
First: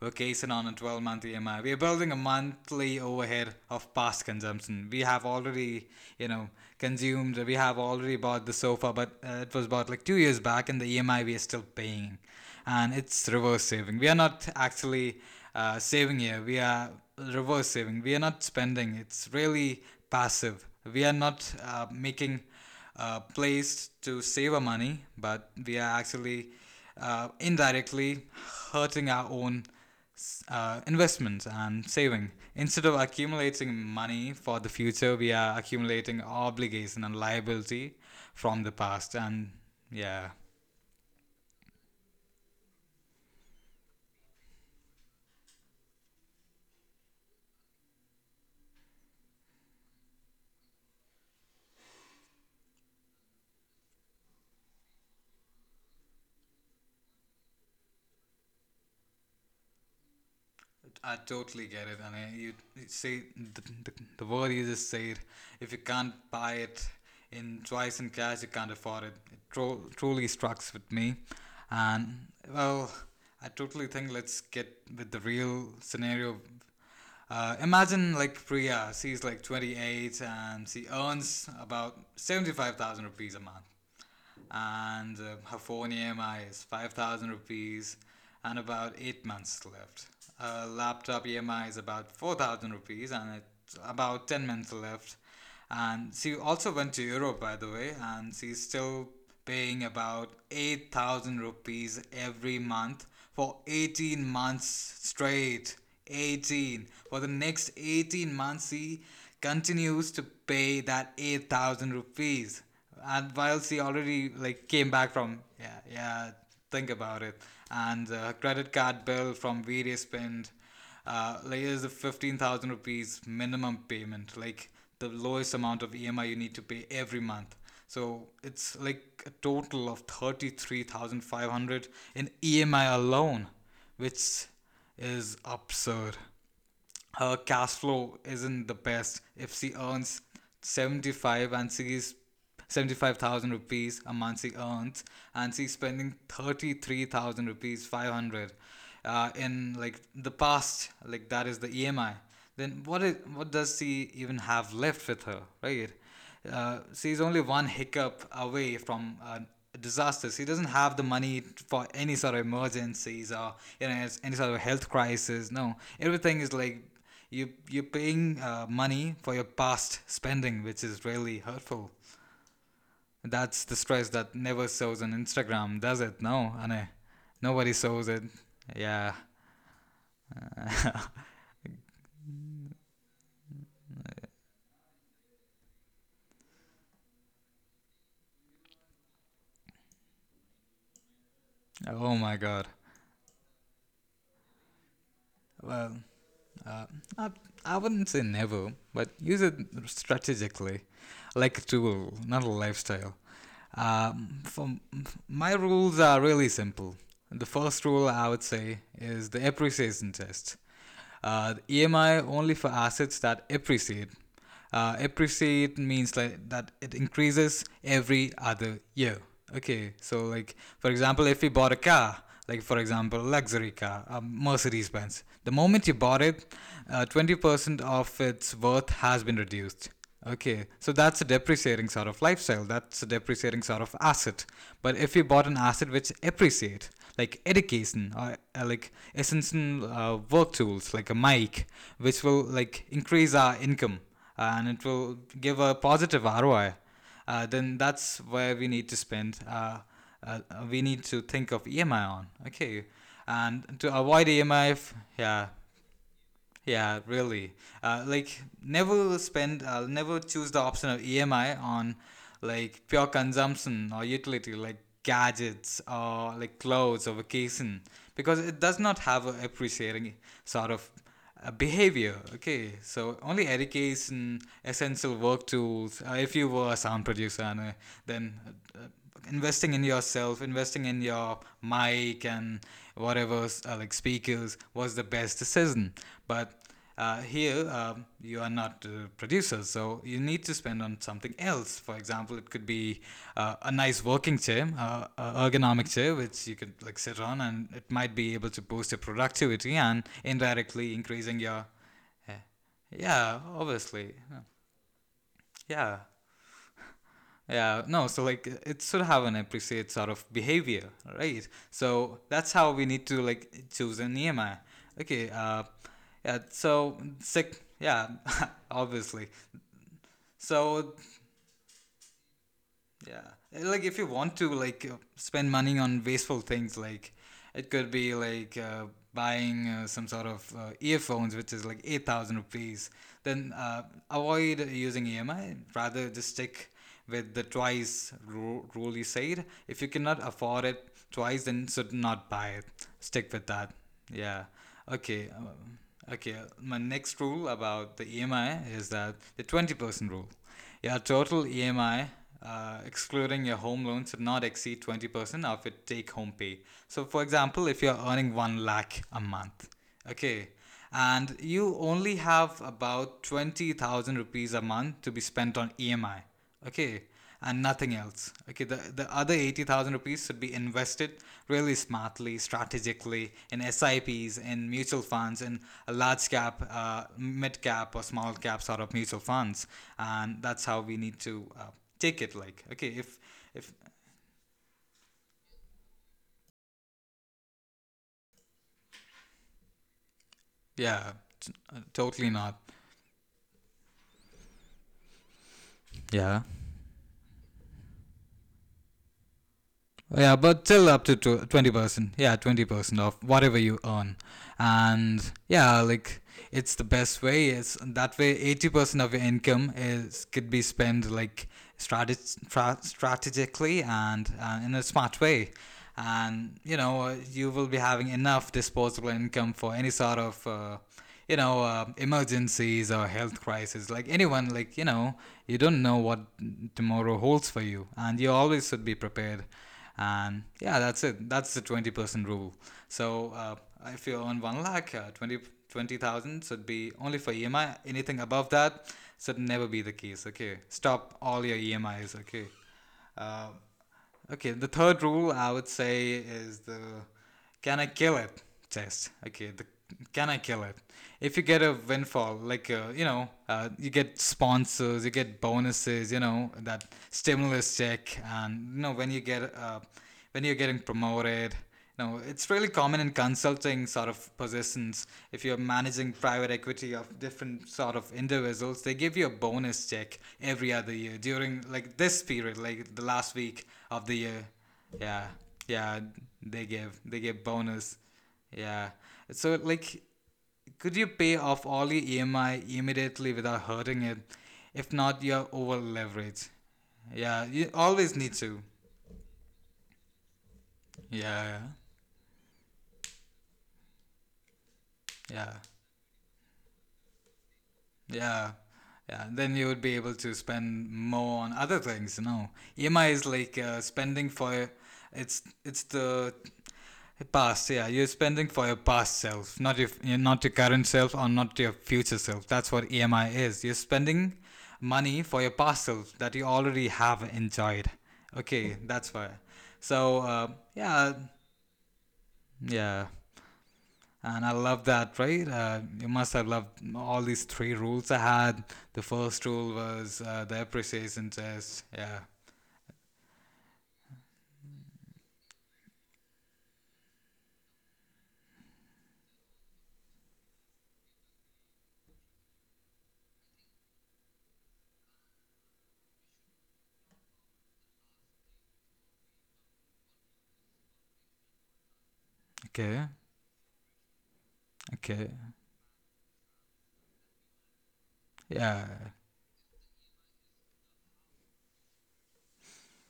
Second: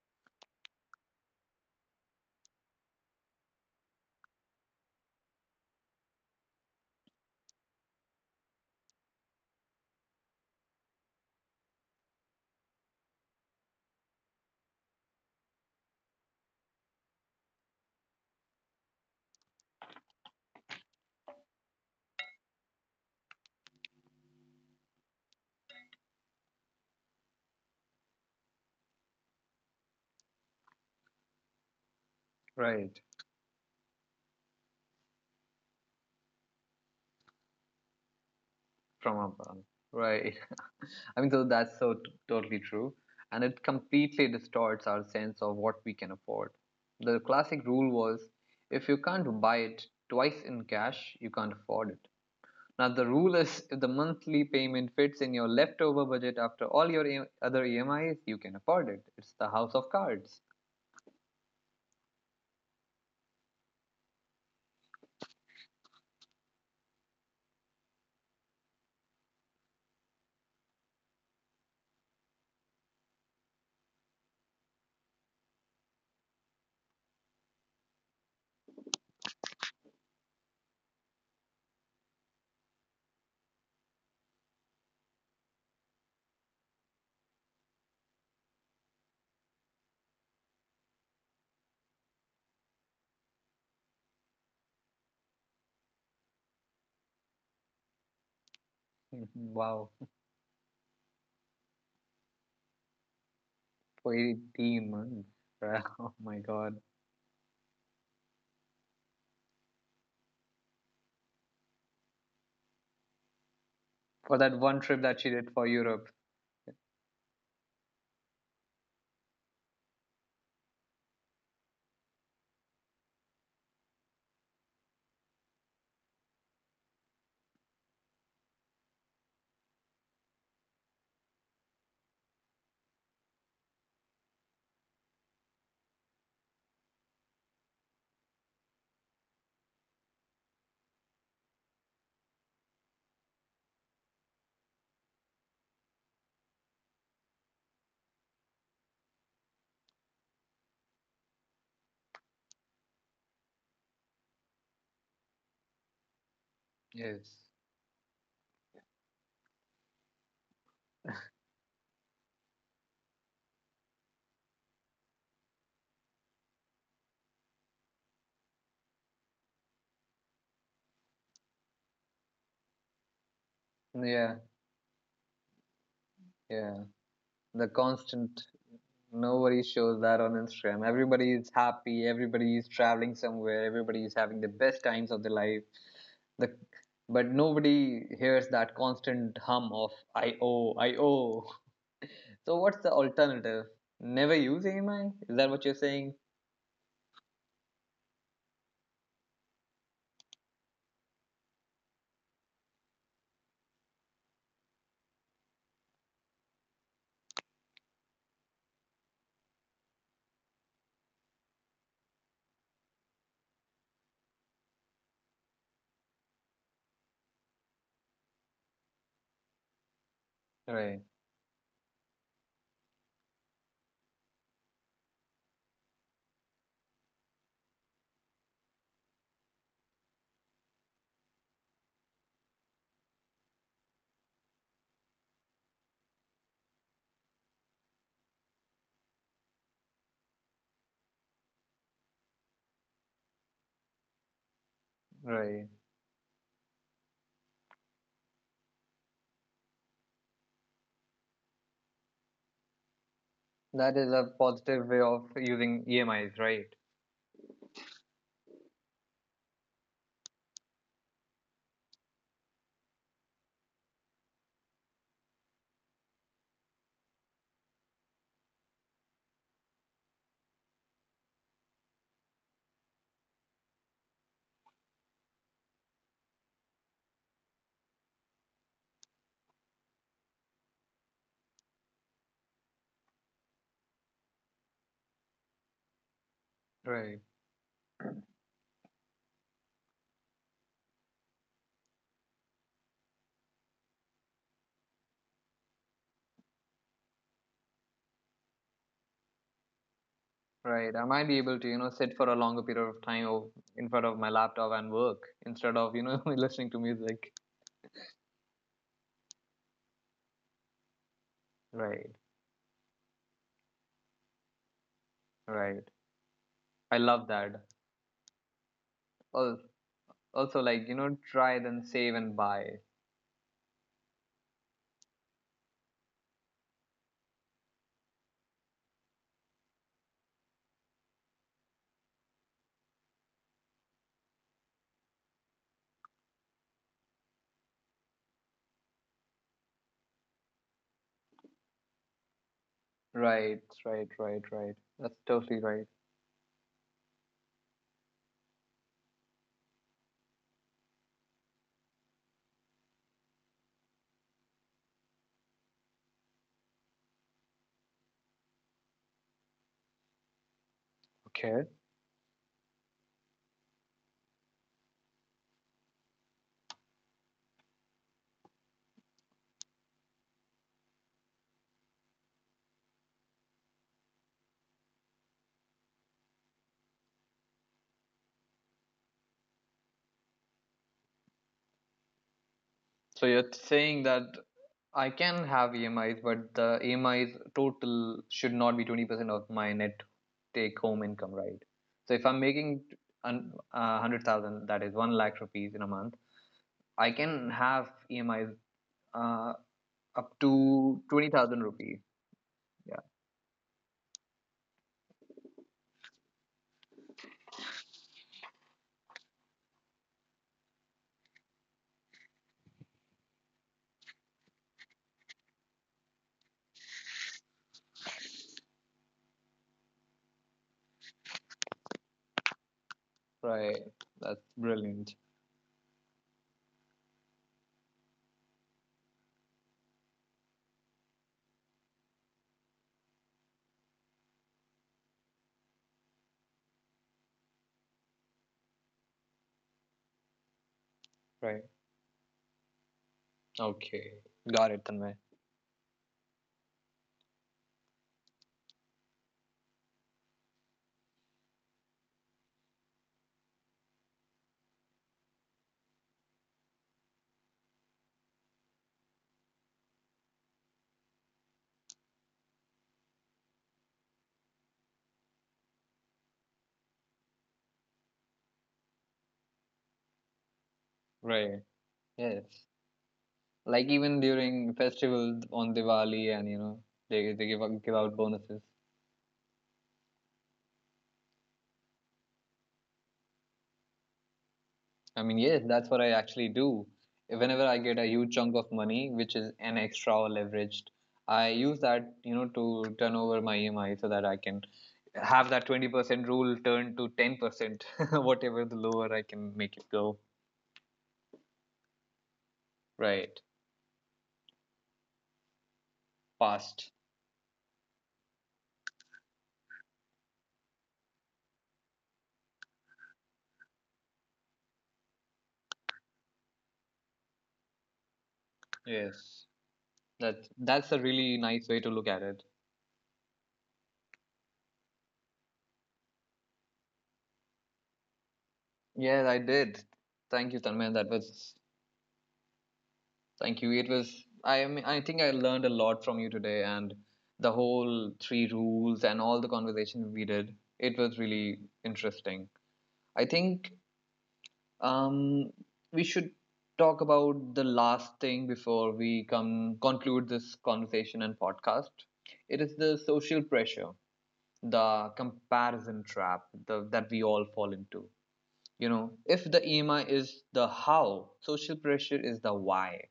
Speaker 2: vacation on a 12 month EMI. We are building a monthly overhead of past consumption. We have already, you know, consumed. We have already bought the sofa, but it was bought like 2 years back, and the EMI we are still paying, and it's reverse saving. We are not actually saving here. We are reverse saving. We are not spending. It's really passive. We are not making plays to save our money, but we are actually indirectly hurting our own investments and saving. Instead of
Speaker 1: Right.
Speaker 2: accumulating money for the future, we are accumulating obligation and liability from the past.
Speaker 1: From
Speaker 2: And
Speaker 1: above.
Speaker 2: yeah,
Speaker 1: Right. (laughs) I mean, so that's totally true. And it completely distorts our sense of what we can afford. The classic rule was, if you can't buy it twice in cash, you can't afford it. Now, the rule is, if the monthly payment fits in your leftover budget after all your other EMIs, you can afford it. It's the house of cards.
Speaker 2: I totally get it. I mean, you say the, the, the word you just said. If you can't buy it in twice in cash, you can't afford it. It truly strikes with me, and well, I totally think let's get with the real scenario. Imagine like Priya, she's like 28 and she earns about 75,000 rupees a month, and her phone EMI is 5,000 rupees and about 8 months left. Her laptop EMI is about 4,000 rupees and it's about 10 months left. And she also went to Europe, by the way, and she's still
Speaker 1: (laughs)
Speaker 2: paying
Speaker 1: Wow,
Speaker 2: about 8,000 rupees every month for
Speaker 1: for
Speaker 2: 18 months
Speaker 1: 18 months. (laughs)
Speaker 2: straight.
Speaker 1: Oh my God.
Speaker 2: 18. For the next 18 months, she continues to pay that 8,000 rupees, and whilst he already
Speaker 1: For that
Speaker 2: like
Speaker 1: one
Speaker 2: came
Speaker 1: trip
Speaker 2: back
Speaker 1: that she
Speaker 2: from.
Speaker 1: did for
Speaker 2: Yeah,
Speaker 1: Europe.
Speaker 2: yeah. Think about it. And credit card bill from various spend, like, is a 15,000 rupees minimum payment, like the lowest amount of EMI you need to pay every month. So it's like a total of 33,500 in EMI alone, which is absurd. Her cash flow isn't the best. If she earns 75 and she's 75,000 rupees a month she earns, and she's spending 33,000 rupees 500, in like the past, like that is the EMI. Then what does she even have left with her? Right. She's only
Speaker 1: Yes.
Speaker 2: one hiccup away from a disaster. She doesn't have the money for any sort of emergencies or you know any sort of health crisis. No, everything is like you're paying money for your past spending, which is really hurtful. That's the stress that
Speaker 1: Yeah,
Speaker 2: never shows on Instagram, does it? No,
Speaker 1: yeah.
Speaker 2: Anne. Nobody
Speaker 1: The
Speaker 2: shows it.
Speaker 1: constant
Speaker 2: Yeah.
Speaker 1: Nobody shows that on Instagram.
Speaker 2: (laughs)
Speaker 1: Everybody is happy. Everybody is traveling somewhere. Everybody is having the best times of their life. The But nobody hears that constant hum of IOIO.
Speaker 2: Oh my
Speaker 1: So
Speaker 2: god.
Speaker 1: what's the alternative? Never use EMI? Is that what you're
Speaker 2: Well,
Speaker 1: saying?
Speaker 2: Uh, I, I wouldn't say never, but use it strategically, like a tool, not a lifestyle. For My rules are really simple. The first rule I would say is the appreciation test. EMI only for assets that appreciate. Appreciate means like that it increases every other year. Okay, so like for
Speaker 1: Right,
Speaker 2: example, if you bought a car, like for example, luxury car, a Mercedes Benz, the moment you bought it, 20% of its worth has been reduced. Okay, so that's a depreciating sort of lifestyle. That's a depreciating sort of asset. But if you bought an asset which appreciate, like education or like essential work tools, like a mic, which will like increase our income and it will give
Speaker 1: right.
Speaker 2: a positive ROI, then that's where we need to spend. Uh, we need to think of EMI on. Okay, and to
Speaker 1: That is
Speaker 2: avoid
Speaker 1: a
Speaker 2: EMI,
Speaker 1: positive
Speaker 2: if,
Speaker 1: way of
Speaker 2: yeah,
Speaker 1: using EMIs, right?
Speaker 2: yeah, really. Like, never spend, I'll never choose the option of EMI on like pure consumption or utility like gadgets or like clothes or vacation, because it does not have a appreciating sort of behavior. Okay, so only education, essential work tools. If you were a sound producer, and, then uh, investing in yourself, investing in your mic and whatever, like, speakers, was the best decision. But
Speaker 1: Right,
Speaker 2: here, you are not producers, so you need to spend on something else. For example, it could be a nice working chair, a ergonomic chair which you could like sit on, and it might be able to boost your productivity and
Speaker 1: right.
Speaker 2: indirectly
Speaker 1: I might be
Speaker 2: increasing
Speaker 1: able to,
Speaker 2: your.
Speaker 1: you know, sit for a longer period of
Speaker 2: Yeah,
Speaker 1: time in front of
Speaker 2: obviously.
Speaker 1: my laptop and work instead of, you
Speaker 2: Yeah,
Speaker 1: know, (laughs) listening to music.
Speaker 2: yeah, no, so like it should have an appreciate sort of behavior, right?
Speaker 1: Right.
Speaker 2: So that's how we need to like choose a Nehemiah. Okay,
Speaker 1: Right.
Speaker 2: yeah,
Speaker 1: I
Speaker 2: so
Speaker 1: love that.
Speaker 2: sick, yeah. (laughs) Obviously.
Speaker 1: Al- Also, like, you
Speaker 2: So
Speaker 1: know, try then save and buy.
Speaker 2: yeah. And, like, if you want to like spend money on wasteful things, like it could be like buying some sort of earphones, which is like 8,000 rupees. Then avoid using EMI. Rather, just stick with the twice rule you said. If you cannot afford it twice, then should not buy it. Stick with
Speaker 1: Right,
Speaker 2: that.
Speaker 1: right, right,
Speaker 2: Yeah.
Speaker 1: right. That's
Speaker 2: Okay.
Speaker 1: totally right.
Speaker 2: Okay. My next rule about the EMI is that the 20% rule. Your total EMI, excluding your home loan, should not exceed 20% of your take home pay. So, for example, if you're earning 1 lakh a month, okay, and
Speaker 1: Okay.
Speaker 2: you only have about 20,000 rupees a month to be spent on EMI, okay, and nothing else. Okay, the other 80,000 rupees should be invested really smartly, strategically in SIPs, in mutual funds, in a large cap, mid cap, or small cap sort of mutual funds. And that's how we need to take it. Like, okay,
Speaker 1: So you're
Speaker 2: if,
Speaker 1: saying that I can have EMIs, but the EMIs total should not be 20% of my net take home
Speaker 2: yeah,
Speaker 1: income, right? So if
Speaker 2: totally
Speaker 1: I'm
Speaker 2: not.
Speaker 1: making 100,000, that is 1 lakh rupees in a month,
Speaker 2: Yeah.
Speaker 1: I can have EMIs uh, up
Speaker 2: Yeah, but till
Speaker 1: to
Speaker 2: up to
Speaker 1: 20,000
Speaker 2: twenty
Speaker 1: rupees.
Speaker 2: percent. Yeah, 20%
Speaker 1: Yeah,
Speaker 2: of whatever you earn, and yeah, like it's the best way. It's that way. 80% of your income is could be spent like strategically and in a smart way, and you will be having enough disposable income for any sort of. Emergencies or health
Speaker 1: right.
Speaker 2: crisis, like
Speaker 1: That's
Speaker 2: anyone,
Speaker 1: brilliant.
Speaker 2: you don't know what tomorrow holds for you, and you always should be prepared, and yeah, that's it. That's the 20% rule. So if you earn 1 lakh, 20 20,000 should be only for EMI. Anything above that should never be the case. Okay, stop all your
Speaker 1: Right.
Speaker 2: EMIs. Okay. uh,
Speaker 1: Okay,
Speaker 2: okay, the
Speaker 1: got it,
Speaker 2: third
Speaker 1: Tanmay.
Speaker 2: rule I would say is the can I kill it test. Okay, the can I kill it, if you get a windfall like you get sponsors, you get bonuses, you know that stimulus check, and when you're getting promoted. No, it's really common in consulting sort of positions. If you're managing private equity of different sort of individuals, they give you a bonus check every other year
Speaker 1: Right.
Speaker 2: during like this period,
Speaker 1: Yes.
Speaker 2: like the last week
Speaker 1: Like
Speaker 2: of the
Speaker 1: even
Speaker 2: year.
Speaker 1: during
Speaker 2: Yeah,
Speaker 1: festivals on
Speaker 2: yeah,
Speaker 1: Diwali and, you
Speaker 2: they
Speaker 1: know,
Speaker 2: give they
Speaker 1: they
Speaker 2: give
Speaker 1: they give
Speaker 2: bonus.
Speaker 1: out bonuses.
Speaker 2: Yeah, so like, could you pay off all your EMI immediately without hurting it? If not,
Speaker 1: I
Speaker 2: you're
Speaker 1: mean, yes,
Speaker 2: over
Speaker 1: that's what I
Speaker 2: leveraged.
Speaker 1: actually do.
Speaker 2: Yeah, you
Speaker 1: Whenever I get
Speaker 2: always
Speaker 1: a
Speaker 2: need
Speaker 1: huge
Speaker 2: to.
Speaker 1: chunk of money, which is an extra or leveraged, I
Speaker 2: Yeah,
Speaker 1: use that, you know, to turn over my EMI so that I can
Speaker 2: yeah.
Speaker 1: have that 20% rule turned to 10%, (laughs)
Speaker 2: Yeah.
Speaker 1: whatever the lower
Speaker 2: Yeah.
Speaker 1: I
Speaker 2: Then
Speaker 1: can
Speaker 2: you would
Speaker 1: make it
Speaker 2: be able
Speaker 1: go.
Speaker 2: to spend more on other things, you know. EMI is
Speaker 1: Right.
Speaker 2: like, spending for. It's the
Speaker 1: Past.
Speaker 2: past, yeah. You're spending for your past self, not your current self or not your future self. That's what EMI is. You're spending money for your past self that you already have enjoyed. Okay, that's why.
Speaker 1: Yes.
Speaker 2: So,
Speaker 1: That that's a
Speaker 2: yeah,
Speaker 1: really nice way to look at it.
Speaker 2: yeah. And I love that, right? You must have loved all these three rules I had. The
Speaker 1: Yes, I
Speaker 2: first rule
Speaker 1: did.
Speaker 2: was
Speaker 1: Thank you,
Speaker 2: the
Speaker 1: Tanmay. That
Speaker 2: appreciation
Speaker 1: was
Speaker 2: test. Yeah.
Speaker 1: thank you. It was, I mean, I think I learned a lot from you today and the whole three rules and all the conversations we did. It was really interesting. I think, um, we should talk about the last thing before we come conclude this conversation and podcast. It is the
Speaker 2: Okay.
Speaker 1: social pressure, the
Speaker 2: Okay.
Speaker 1: comparison trap, that we all fall into.
Speaker 2: Yeah.
Speaker 1: You know, if the EMI is the how, social pressure is the why.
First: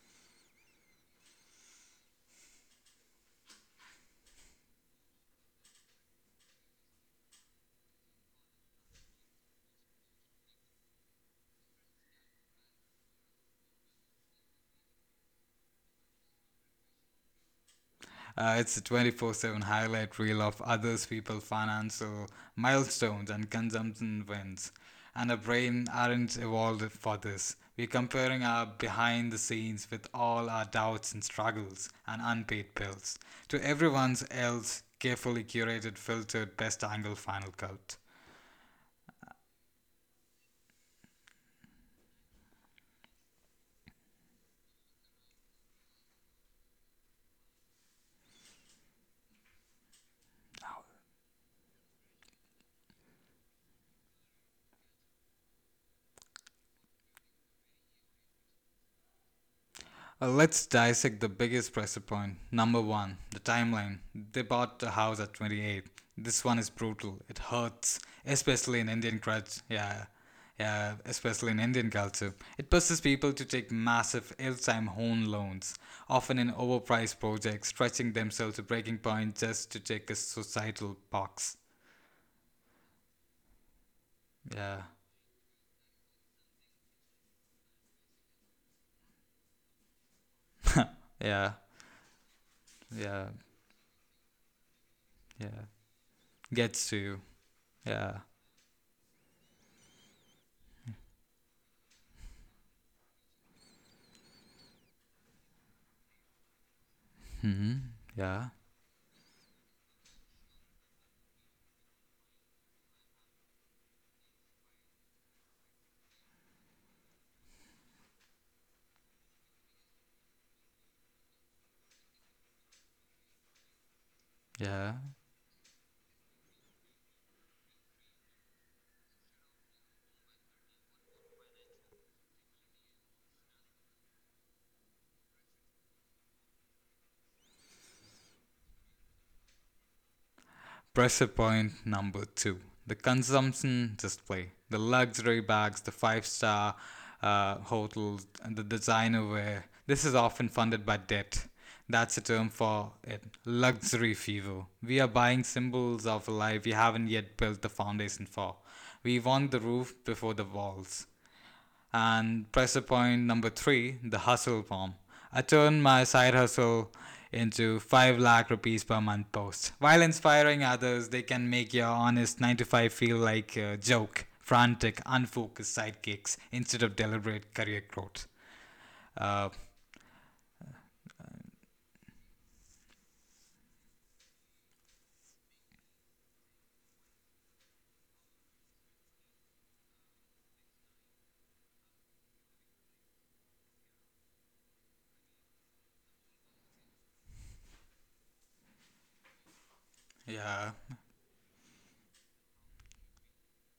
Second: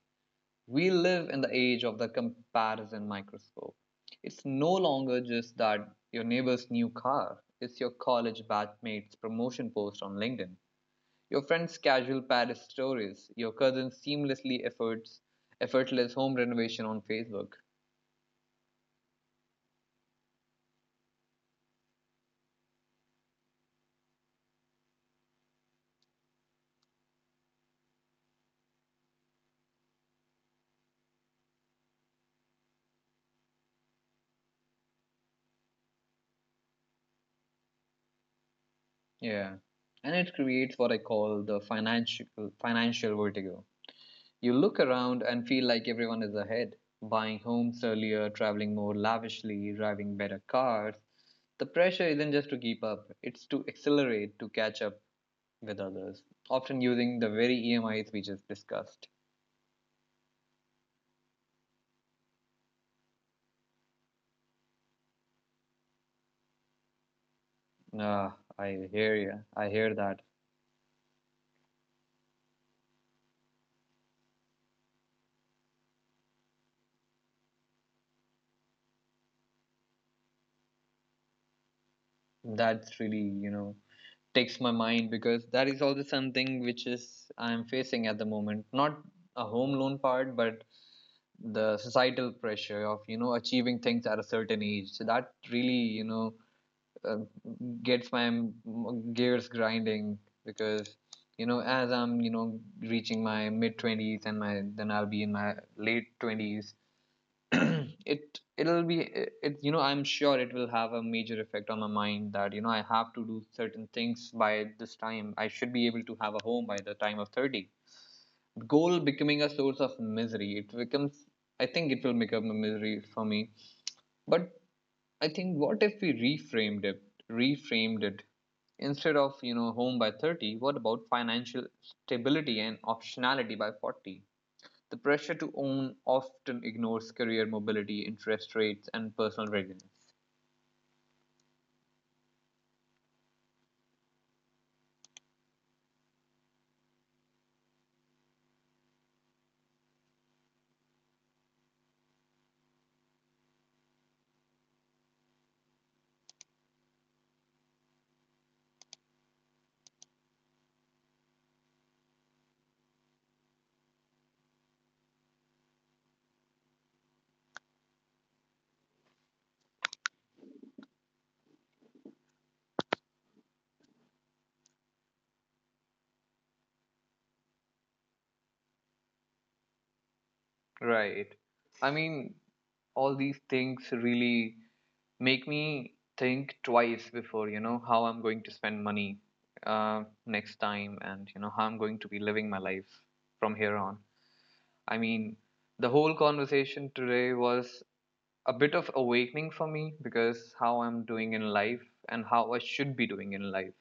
Speaker 1: We live in the age of the comparison microscope. It's no longer just that your neighbor's new car, it's your college batchmate's promotion post on LinkedIn, your friend's casual Paris stories, your cousin's effortless home renovation on Facebook.
Speaker 2: It's a 24/7 highlight reel of others, people, financial milestones, and consumption wins. And our brain aren't evolved for this. We're comparing our behind the scenes with all our doubts and struggles and unpaid bills to everyone's else carefully curated, filtered, best angle final cut.
Speaker 1: Yeah. And it creates what I call the financial vertigo. You look around and feel like everyone is ahead, buying homes earlier, traveling more lavishly, driving better cars. The pressure isn't just to keep up, it's to accelerate, to catch up with others, often using the very EMIs we just discussed.
Speaker 2: Let's dissect the biggest pressure point. Number one, the timeline. They bought the house at 28. This one is brutal. It hurts,
Speaker 1: Ah,
Speaker 2: especially
Speaker 1: I
Speaker 2: in
Speaker 1: hear
Speaker 2: Indian
Speaker 1: you.
Speaker 2: culture.
Speaker 1: I hear
Speaker 2: Yeah,
Speaker 1: that.
Speaker 2: yeah, especially in Indian culture. It pushes people to take massive ill timed home loans, often in overpriced projects, stretching themselves to breaking point just to check a societal box.
Speaker 1: That's really, you know, takes my
Speaker 2: Yeah,
Speaker 1: mind because that is also something which is I'm facing at the moment. Not a home loan part, but
Speaker 2: yeah,
Speaker 1: the societal pressure of, you
Speaker 2: yeah,
Speaker 1: know, achieving things at a certain age. So that
Speaker 2: yeah.
Speaker 1: really, you know,
Speaker 2: Gets to you.
Speaker 1: uh, gets
Speaker 2: Yeah.
Speaker 1: my gears grinding because, you know, as I'm, you know, reaching my mid twenties and my then I'll be in my late twenties. (clears throat)
Speaker 2: Hmm.
Speaker 1: it
Speaker 2: Yeah.
Speaker 1: it'll be, it you know, I'm sure it will have a major effect on my mind that, you know, I have to do certain things by this time. I should be able to have a home by the time of 30. Goal becoming a source of misery, it becomes, I think it will become a misery for me. But
Speaker 2: Yeah.
Speaker 1: I think, what if we reframed it? Instead of, you know, home by 30, what about financial stability and optionality by 40? The pressure to own often ignores career mobility, interest rates, and personal readiness.
Speaker 2: Pressure point number two, the consumption display, the luxury bags, the five star hotels, and the designer wear. This is often funded by debt. That's a term for it luxury fever. We are buying symbols of a life we haven't yet built the foundation for. We want the roof before the walls. And pressure point number three, the hustle form. I turned my side hustle into 5 lakh rupees per month post. While inspiring others, they can make your honest 9 to 5 feel like a joke, frantic, unfocused sidekicks instead of deliberate career growth. Uh,
Speaker 1: Right. I mean, all these things really make me think twice before, you know, how I'm going to spend money next time and, you know, how I'm going to be living my life from here on. I mean, the whole conversation today was a bit of awakening for me because
Speaker 2: yeah,
Speaker 1: how I'm doing in life and how I should be doing in life.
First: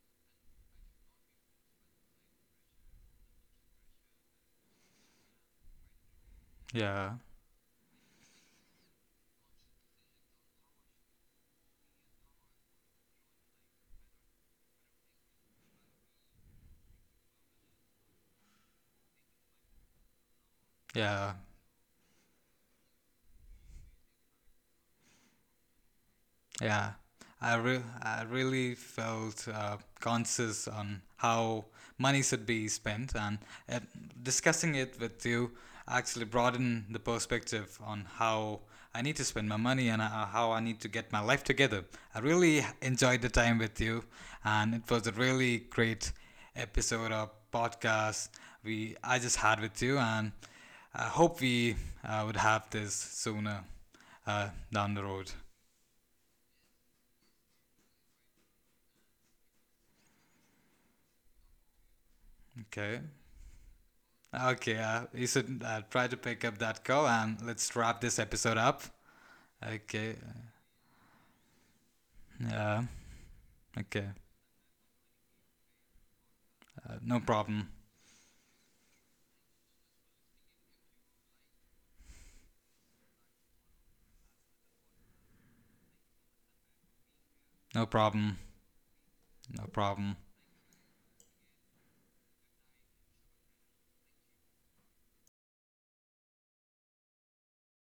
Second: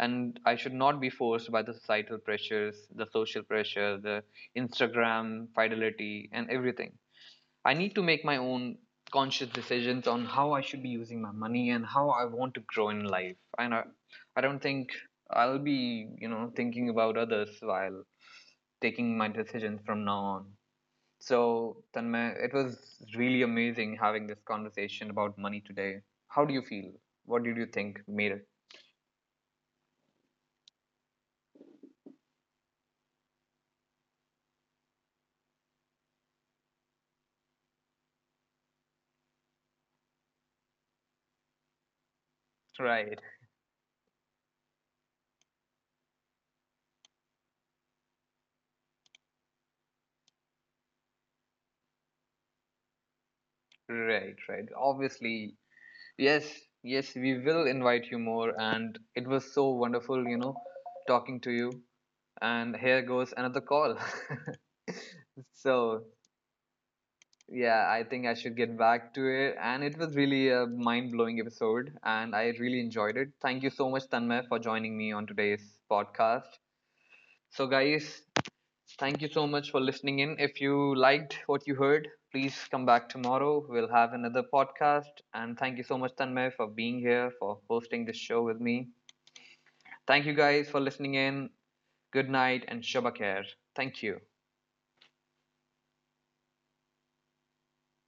Speaker 1: And I should not be forced by the societal pressures, the social pressure, the Instagram fidelity, and everything.
Speaker 2: yeah,
Speaker 1: I need to make my own conscious decisions on how I should be using my money and how I want to grow in life. And I don't think I'll be, you know, thinking about others while taking my decisions from now on.
Speaker 2: yeah.
Speaker 1: So, Tanmay, it was really amazing having this conversation about money today. How do you
Speaker 2: Yeah,
Speaker 1: feel? What did you think
Speaker 2: I
Speaker 1: made it?
Speaker 2: really felt conscious on how money should be spent, and uh, discussing it with you actually broadened the perspective on how I need to spend my money and how I need to get my life together. I really enjoyed
Speaker 1: Right,
Speaker 2: the time with you, and it was a really great episode of podcast we I just had with you, and I hope we would have this sooner
Speaker 1: right, right.
Speaker 2: down the road.
Speaker 1: Obviously, yes, yes, we will invite you more. And it was so wonderful, you know, talking to you. And
Speaker 2: Okay.
Speaker 1: here goes another call.
Speaker 2: Okay,
Speaker 1: (laughs)
Speaker 2: you should try
Speaker 1: So,
Speaker 2: to pick up that call and let's
Speaker 1: yeah,
Speaker 2: wrap
Speaker 1: I
Speaker 2: this
Speaker 1: think I
Speaker 2: episode
Speaker 1: should
Speaker 2: up.
Speaker 1: get back to it. And it
Speaker 2: Okay,
Speaker 1: was really a mind-blowing episode, and I
Speaker 2: yeah,
Speaker 1: really enjoyed it. Thank you so
Speaker 2: okay,
Speaker 1: much, Tanmay, for joining me on today's podcast.
Speaker 2: no problem,
Speaker 1: So, guys, thank you so much for listening in. If you liked what you heard, please come back tomorrow. We'll have another podcast. And thank you so much, Tanmay, for being here, for
Speaker 2: no
Speaker 1: hosting this
Speaker 2: problem,
Speaker 1: show with me.
Speaker 2: no problem.
Speaker 1: Thank you guys for listening in. Good night and Shabakir. Thank you.